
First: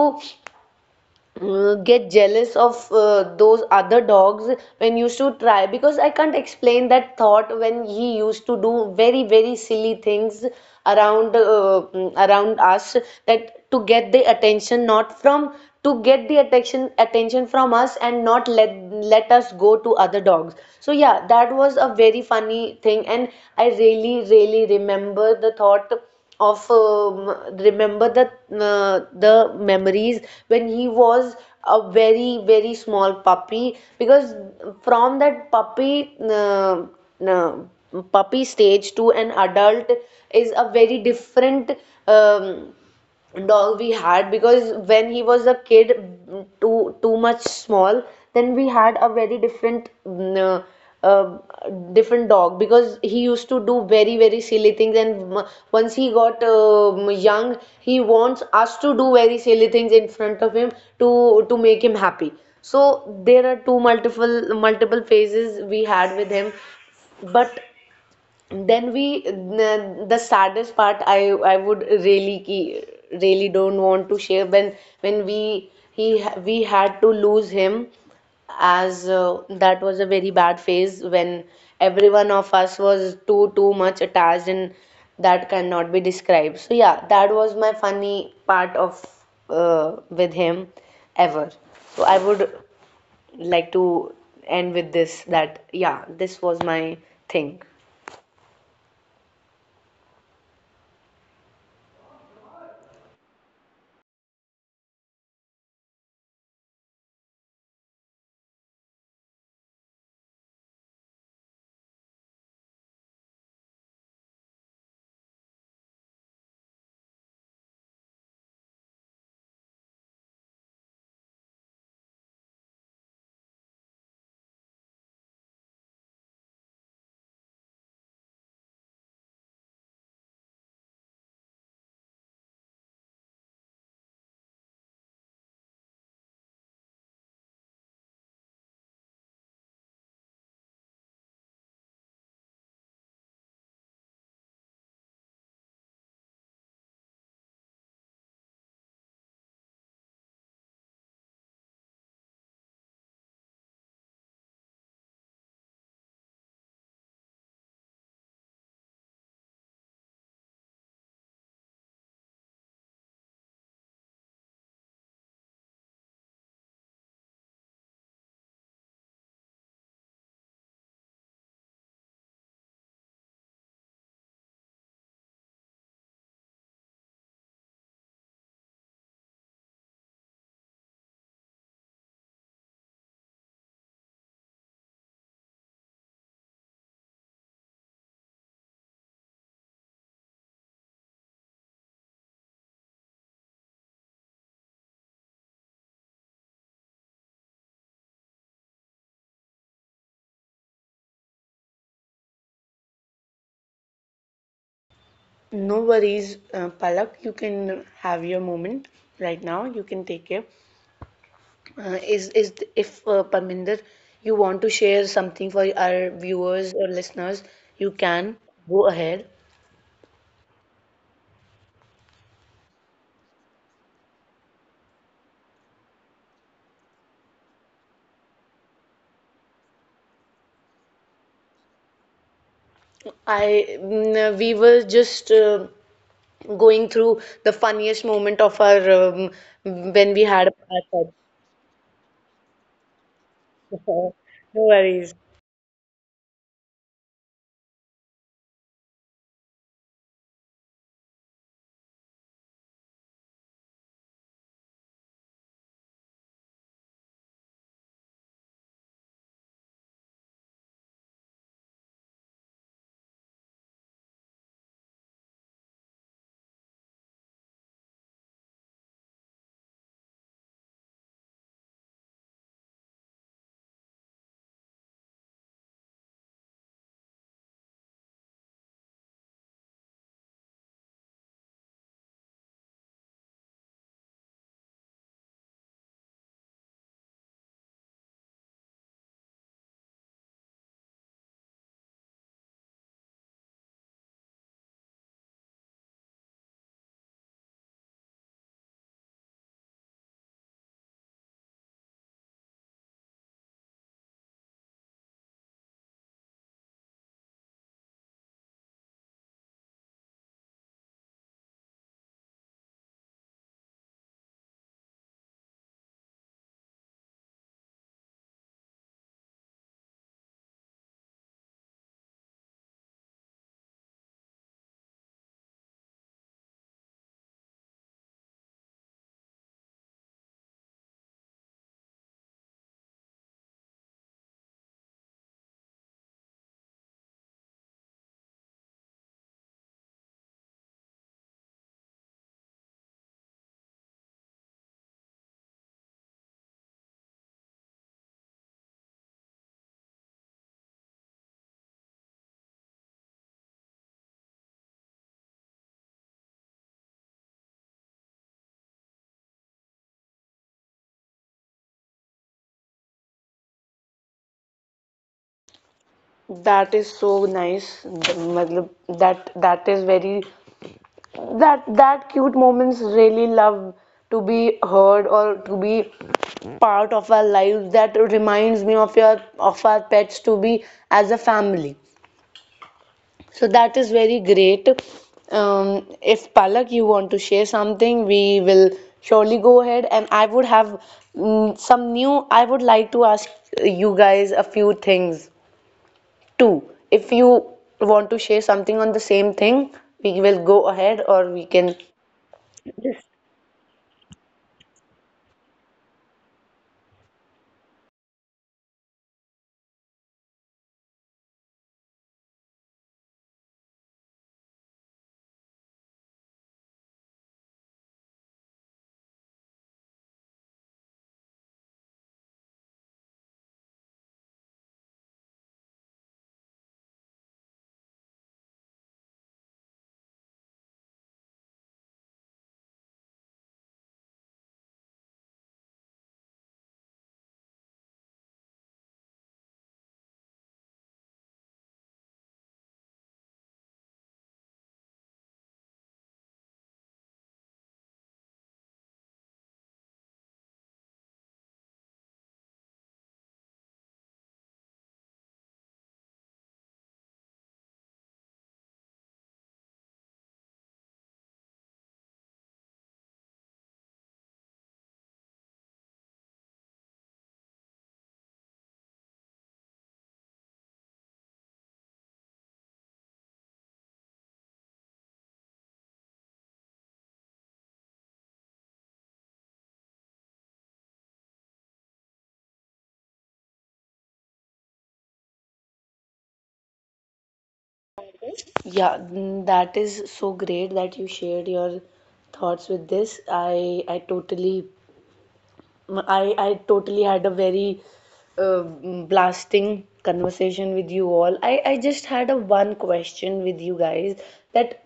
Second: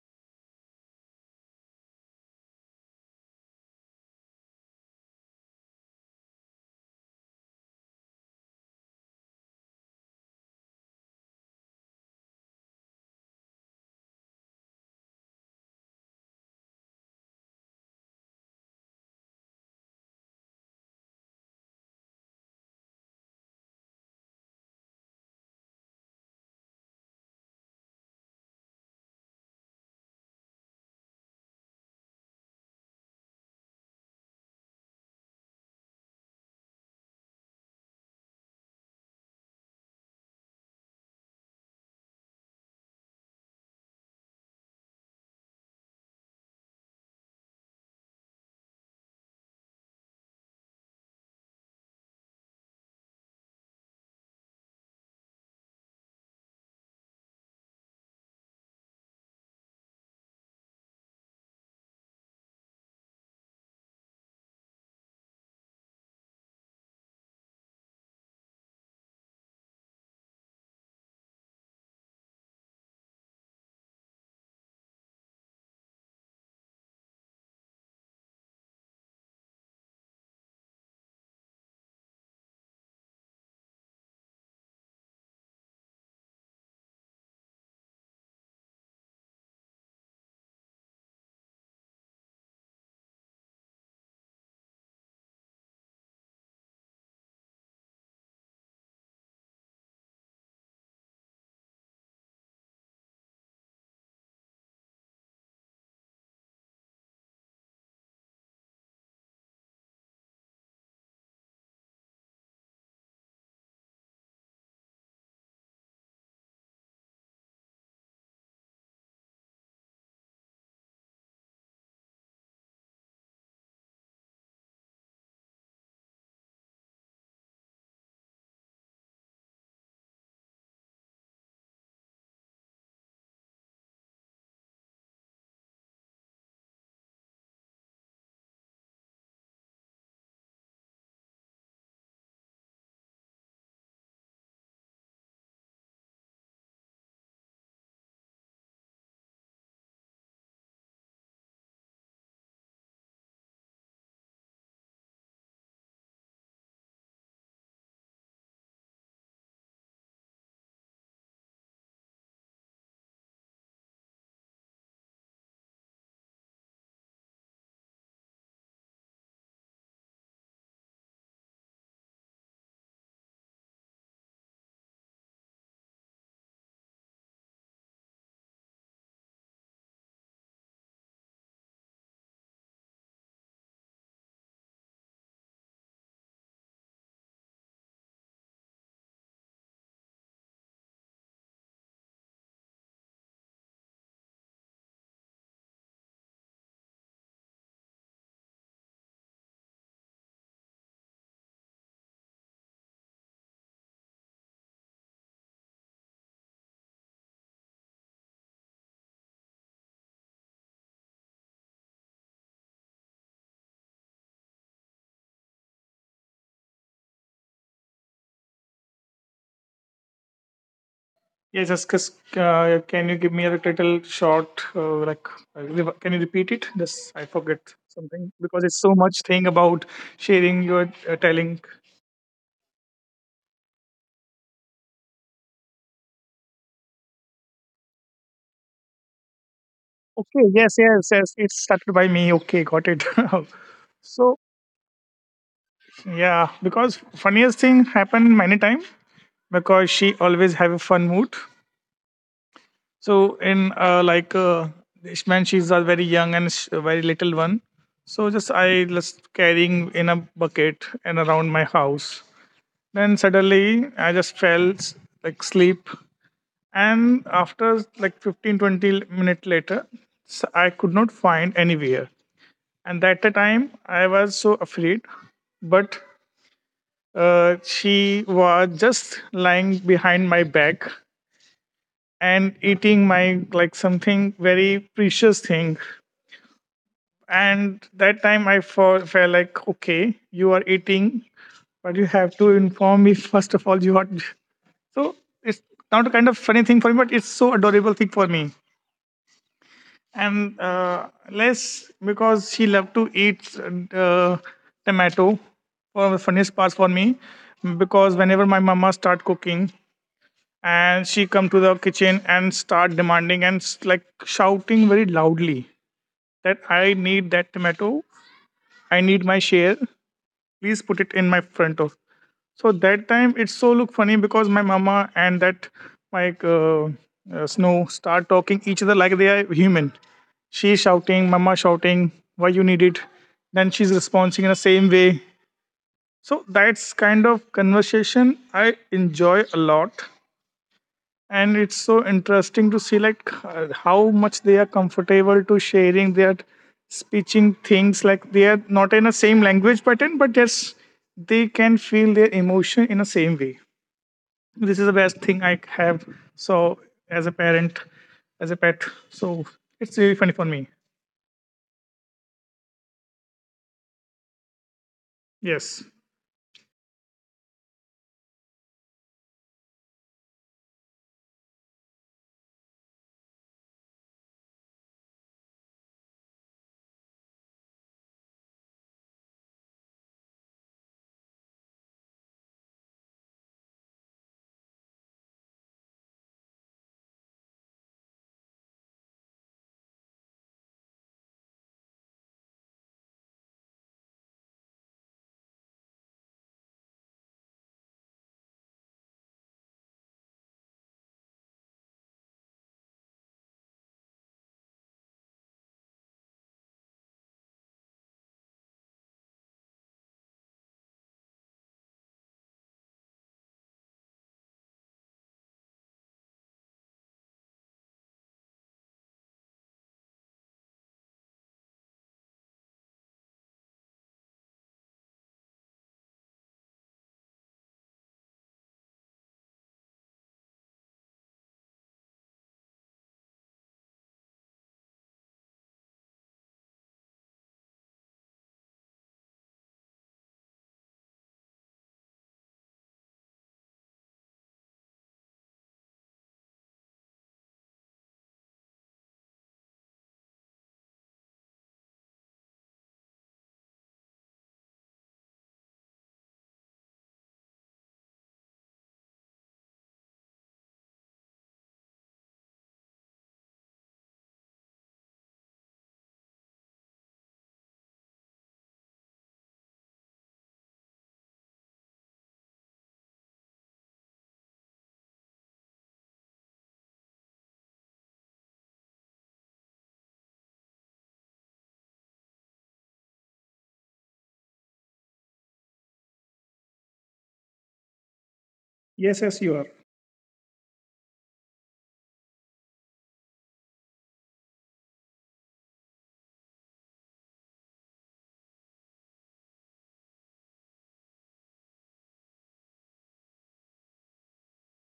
uh, get jealous of uh, those other dogs when used to try, because I can't explain that thought when he used to do very very silly things around uh, mm, around us, that to get the attention not from to get the attention attention from us and not let let us go to other dogs. So yeah, that was a very funny thing. And I really really remember the thought of um, remember the uh, the memories when he was a very very small puppy, because from that puppy uh, uh, puppy stage to an adult is a very different um, dog we had. Because when he was a kid, mm, too too much small, then we had a very different mm, uh, uh, different dog, because he used to do very very silly things. And m- once he got um young, he wants us to do very silly things in front of him to to make him happy. So there are two multiple multiple phases we had with him. But then we the, the saddest part I I would really ki- really don't want to share, when when we he we had to lose him, as uh, that was a very bad phase, when every one of us was too too much attached, and that cannot be described. So yeah, that was my funny part of uh, with him ever. So I would like to end with this, that yeah, this was my thing. No worries, uh, Palak. You can have your moment right now. You can take it. Uh, is is if uh, Parminder, you want to share something for our viewers or listeners, you can go ahead.
Yes, just cause, uh, can you give me a little short, uh, like, uh, rev- can you repeat it? Just I forget something because it's so much thing about sharing your uh, telling.
I mm, uh, we were just uh, going through the funniest moment of our um, when we
Okay,
had a
yes, yes,
podcast.
yes. It started by me. Okay, got it.
No
So
worries.
yeah, because funniest thing happened many time because she always have a fun mood. So in uh, like uh, this man, she's a very young and sh- very little one. So just I just carrying in a bucket and around my house. Then suddenly I just fell s- like sleep, and after like fifteen twenty minute later, s- I could not find anywhere. And at the time I was so afraid, but Uh, she was just lying behind my back and eating my like something very precious thing. And that time I felt, felt like, okay, you are eating, but you have to inform me first of all. You are so it's not a kind of funny thing for me, but it's so adorable thing for me. And uh, less because she loved to eat uh, tomato. One of the funniest parts for me because whenever my mama start cooking and she come to the kitchen and start demanding and s- like shouting very loudly that I need that tomato, I need my share, please put it in my front of. So that time it's so look funny because my mama and that like uh, uh, Snow start talking each other like they are human. She's shouting, mama shouting, why you need it, then she's responding in the same way. So that's kind of conversation I enjoy a lot, and it's so interesting to see like h- how much they are comfortable to sharing their speaking things like they are not in the same language pattern, but yes, they can feel their emotion in the same way. This is the best thing I have. So as a parent, as a pet, so it's really funny for me. Yes.
That is so nice. मतलब that that is very that that cute moments really love to be heard or to be part of our lives. That reminds me of your of our pets to be as a family. So that is very great. um, if Palak, you want to share something, we will surely go ahead. And I would have mm, some new I would like to ask you guys a few things too, if you want to share something on the same thing. We will go ahead, or we can. Yeah,
Yes, yes,
mm,
you are.
that is so great that you shared your thoughts with this. I I totally I, I totally had a very uh, blasting conversation with you all. I, I just had a one question with you guys that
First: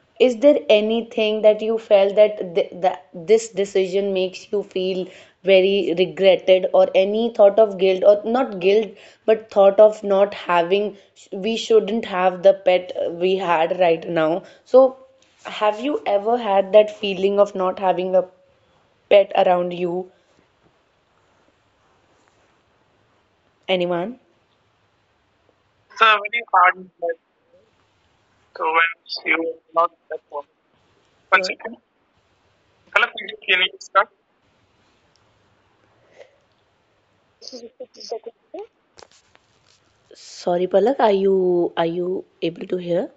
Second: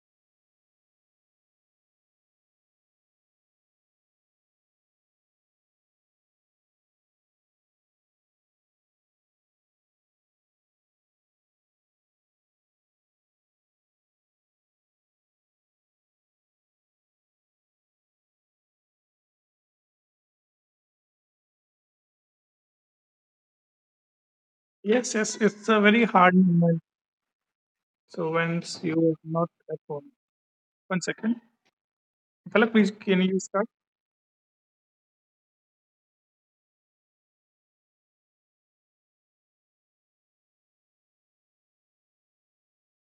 is there anything that you felt that th that this decision makes you feel very regretted, or any thought of guilt or not guilt, but thought of not having, we shouldn't have the pet we had right now. So have you ever had that feeling of not having a pet around you? Anyone?
Yes, yes, it's a very hard moment. So when you are not at home, one second. Palak, please, can you start?
Sorry, Palak, are you are you able to hear?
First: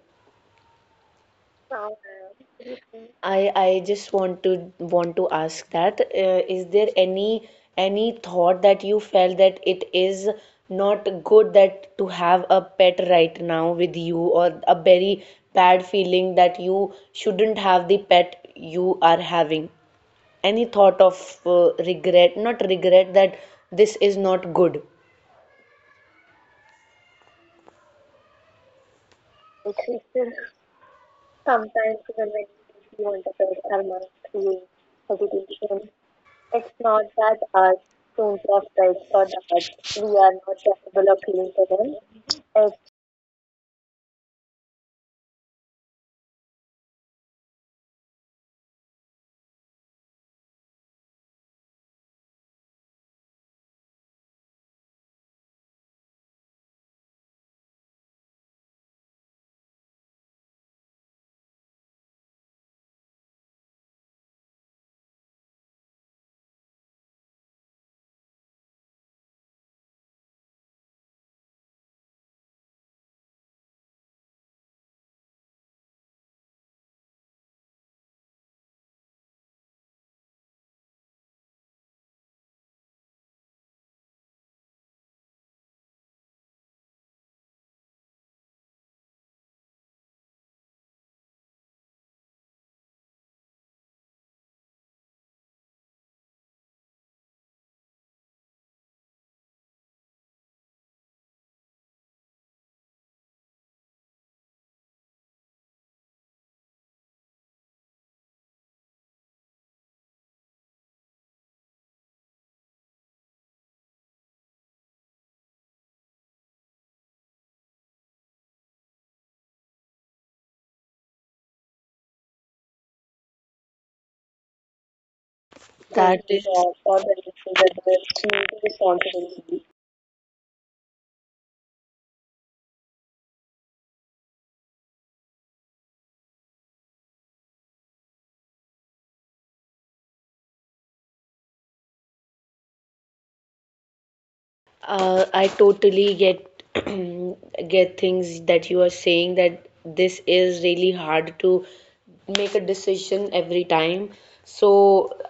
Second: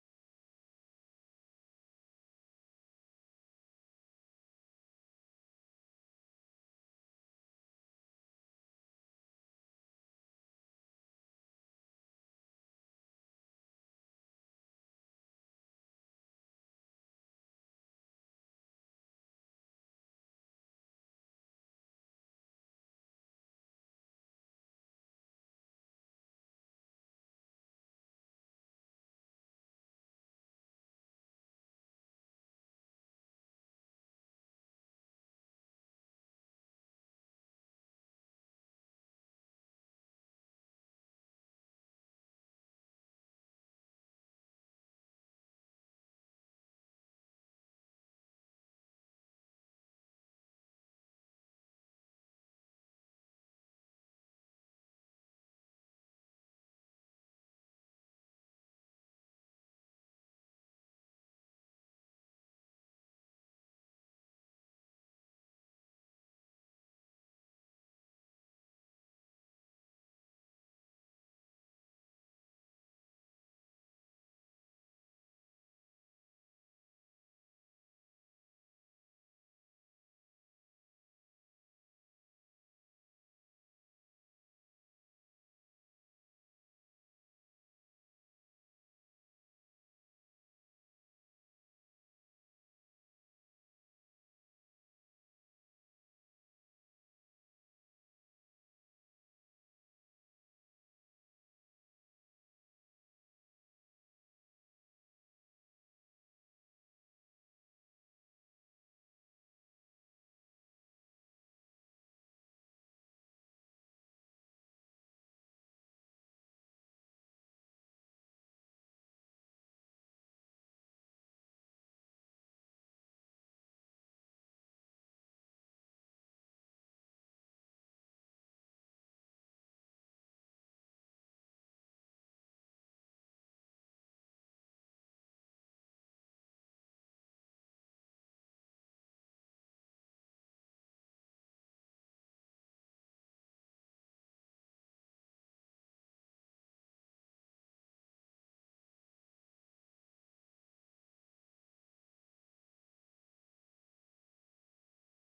I I just want to want to ask that uh, is there any any thought that you felt that it is not good that to have a pet right now with you, or a very bad feeling that you shouldn't have the pet you are having? Any thought of uh, regret, not regret, that this is not good. Sometimes even when we interpret our mind through hesitation, it's not that our tones of rights, or that we are not capable of feeling for them. It's that thinking is of or the responsibility. Uh, I totally get get things that you are saying, that this is really hard to make a decision every time. So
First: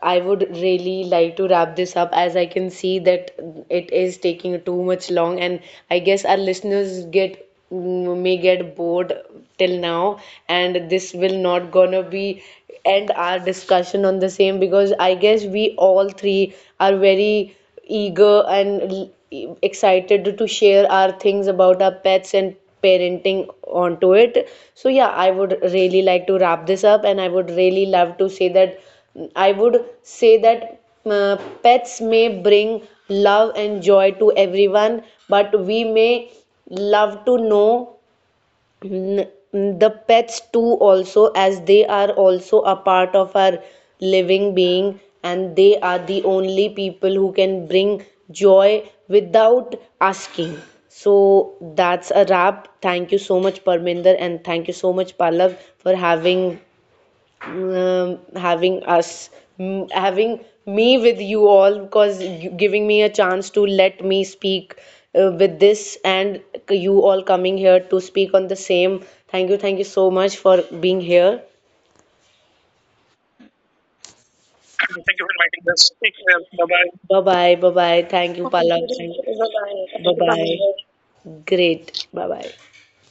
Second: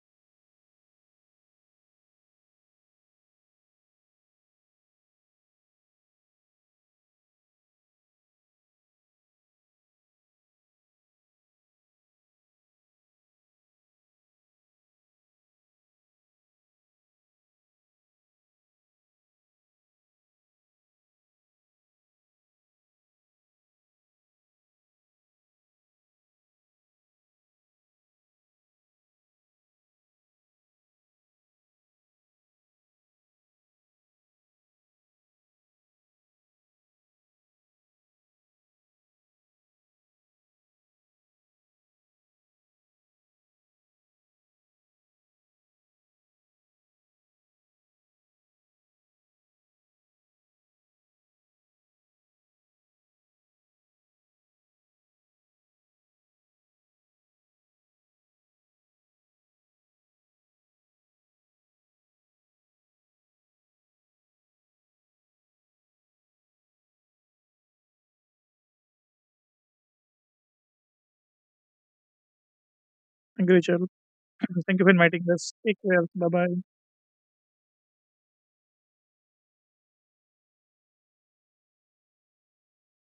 I would really like to wrap this up, as I can see that it is taking too much long, and I guess our listeners get mm, may get bored till now, and this will not gonna be end our discussion on the same, because I guess we all three are very eager and l- excited to share our things about our pets and parenting onto it. So yeah, I would really like to wrap this up, and I would really love to say that I would say that uh, pets may bring love and joy to everyone, but we may love to know N- the pets too also, as they are also a part of our living being, and they are the only people who can bring joy without asking. So that's a wrap. Thank you so much, Parminder, and thank you so much, Palak, for having um, having us m- having me with you all, because you, giving me a chance to let me speak uh, with this, and you all coming here to speak on the same. Thank you, thank you so much for being here.
Thank you, Richard. Thank you for inviting us. Take care. Bye bye.
Bye bye, bye bye, thank you. Okay, Pallav, bye-bye. Bye bye, bye. Great, bye bye.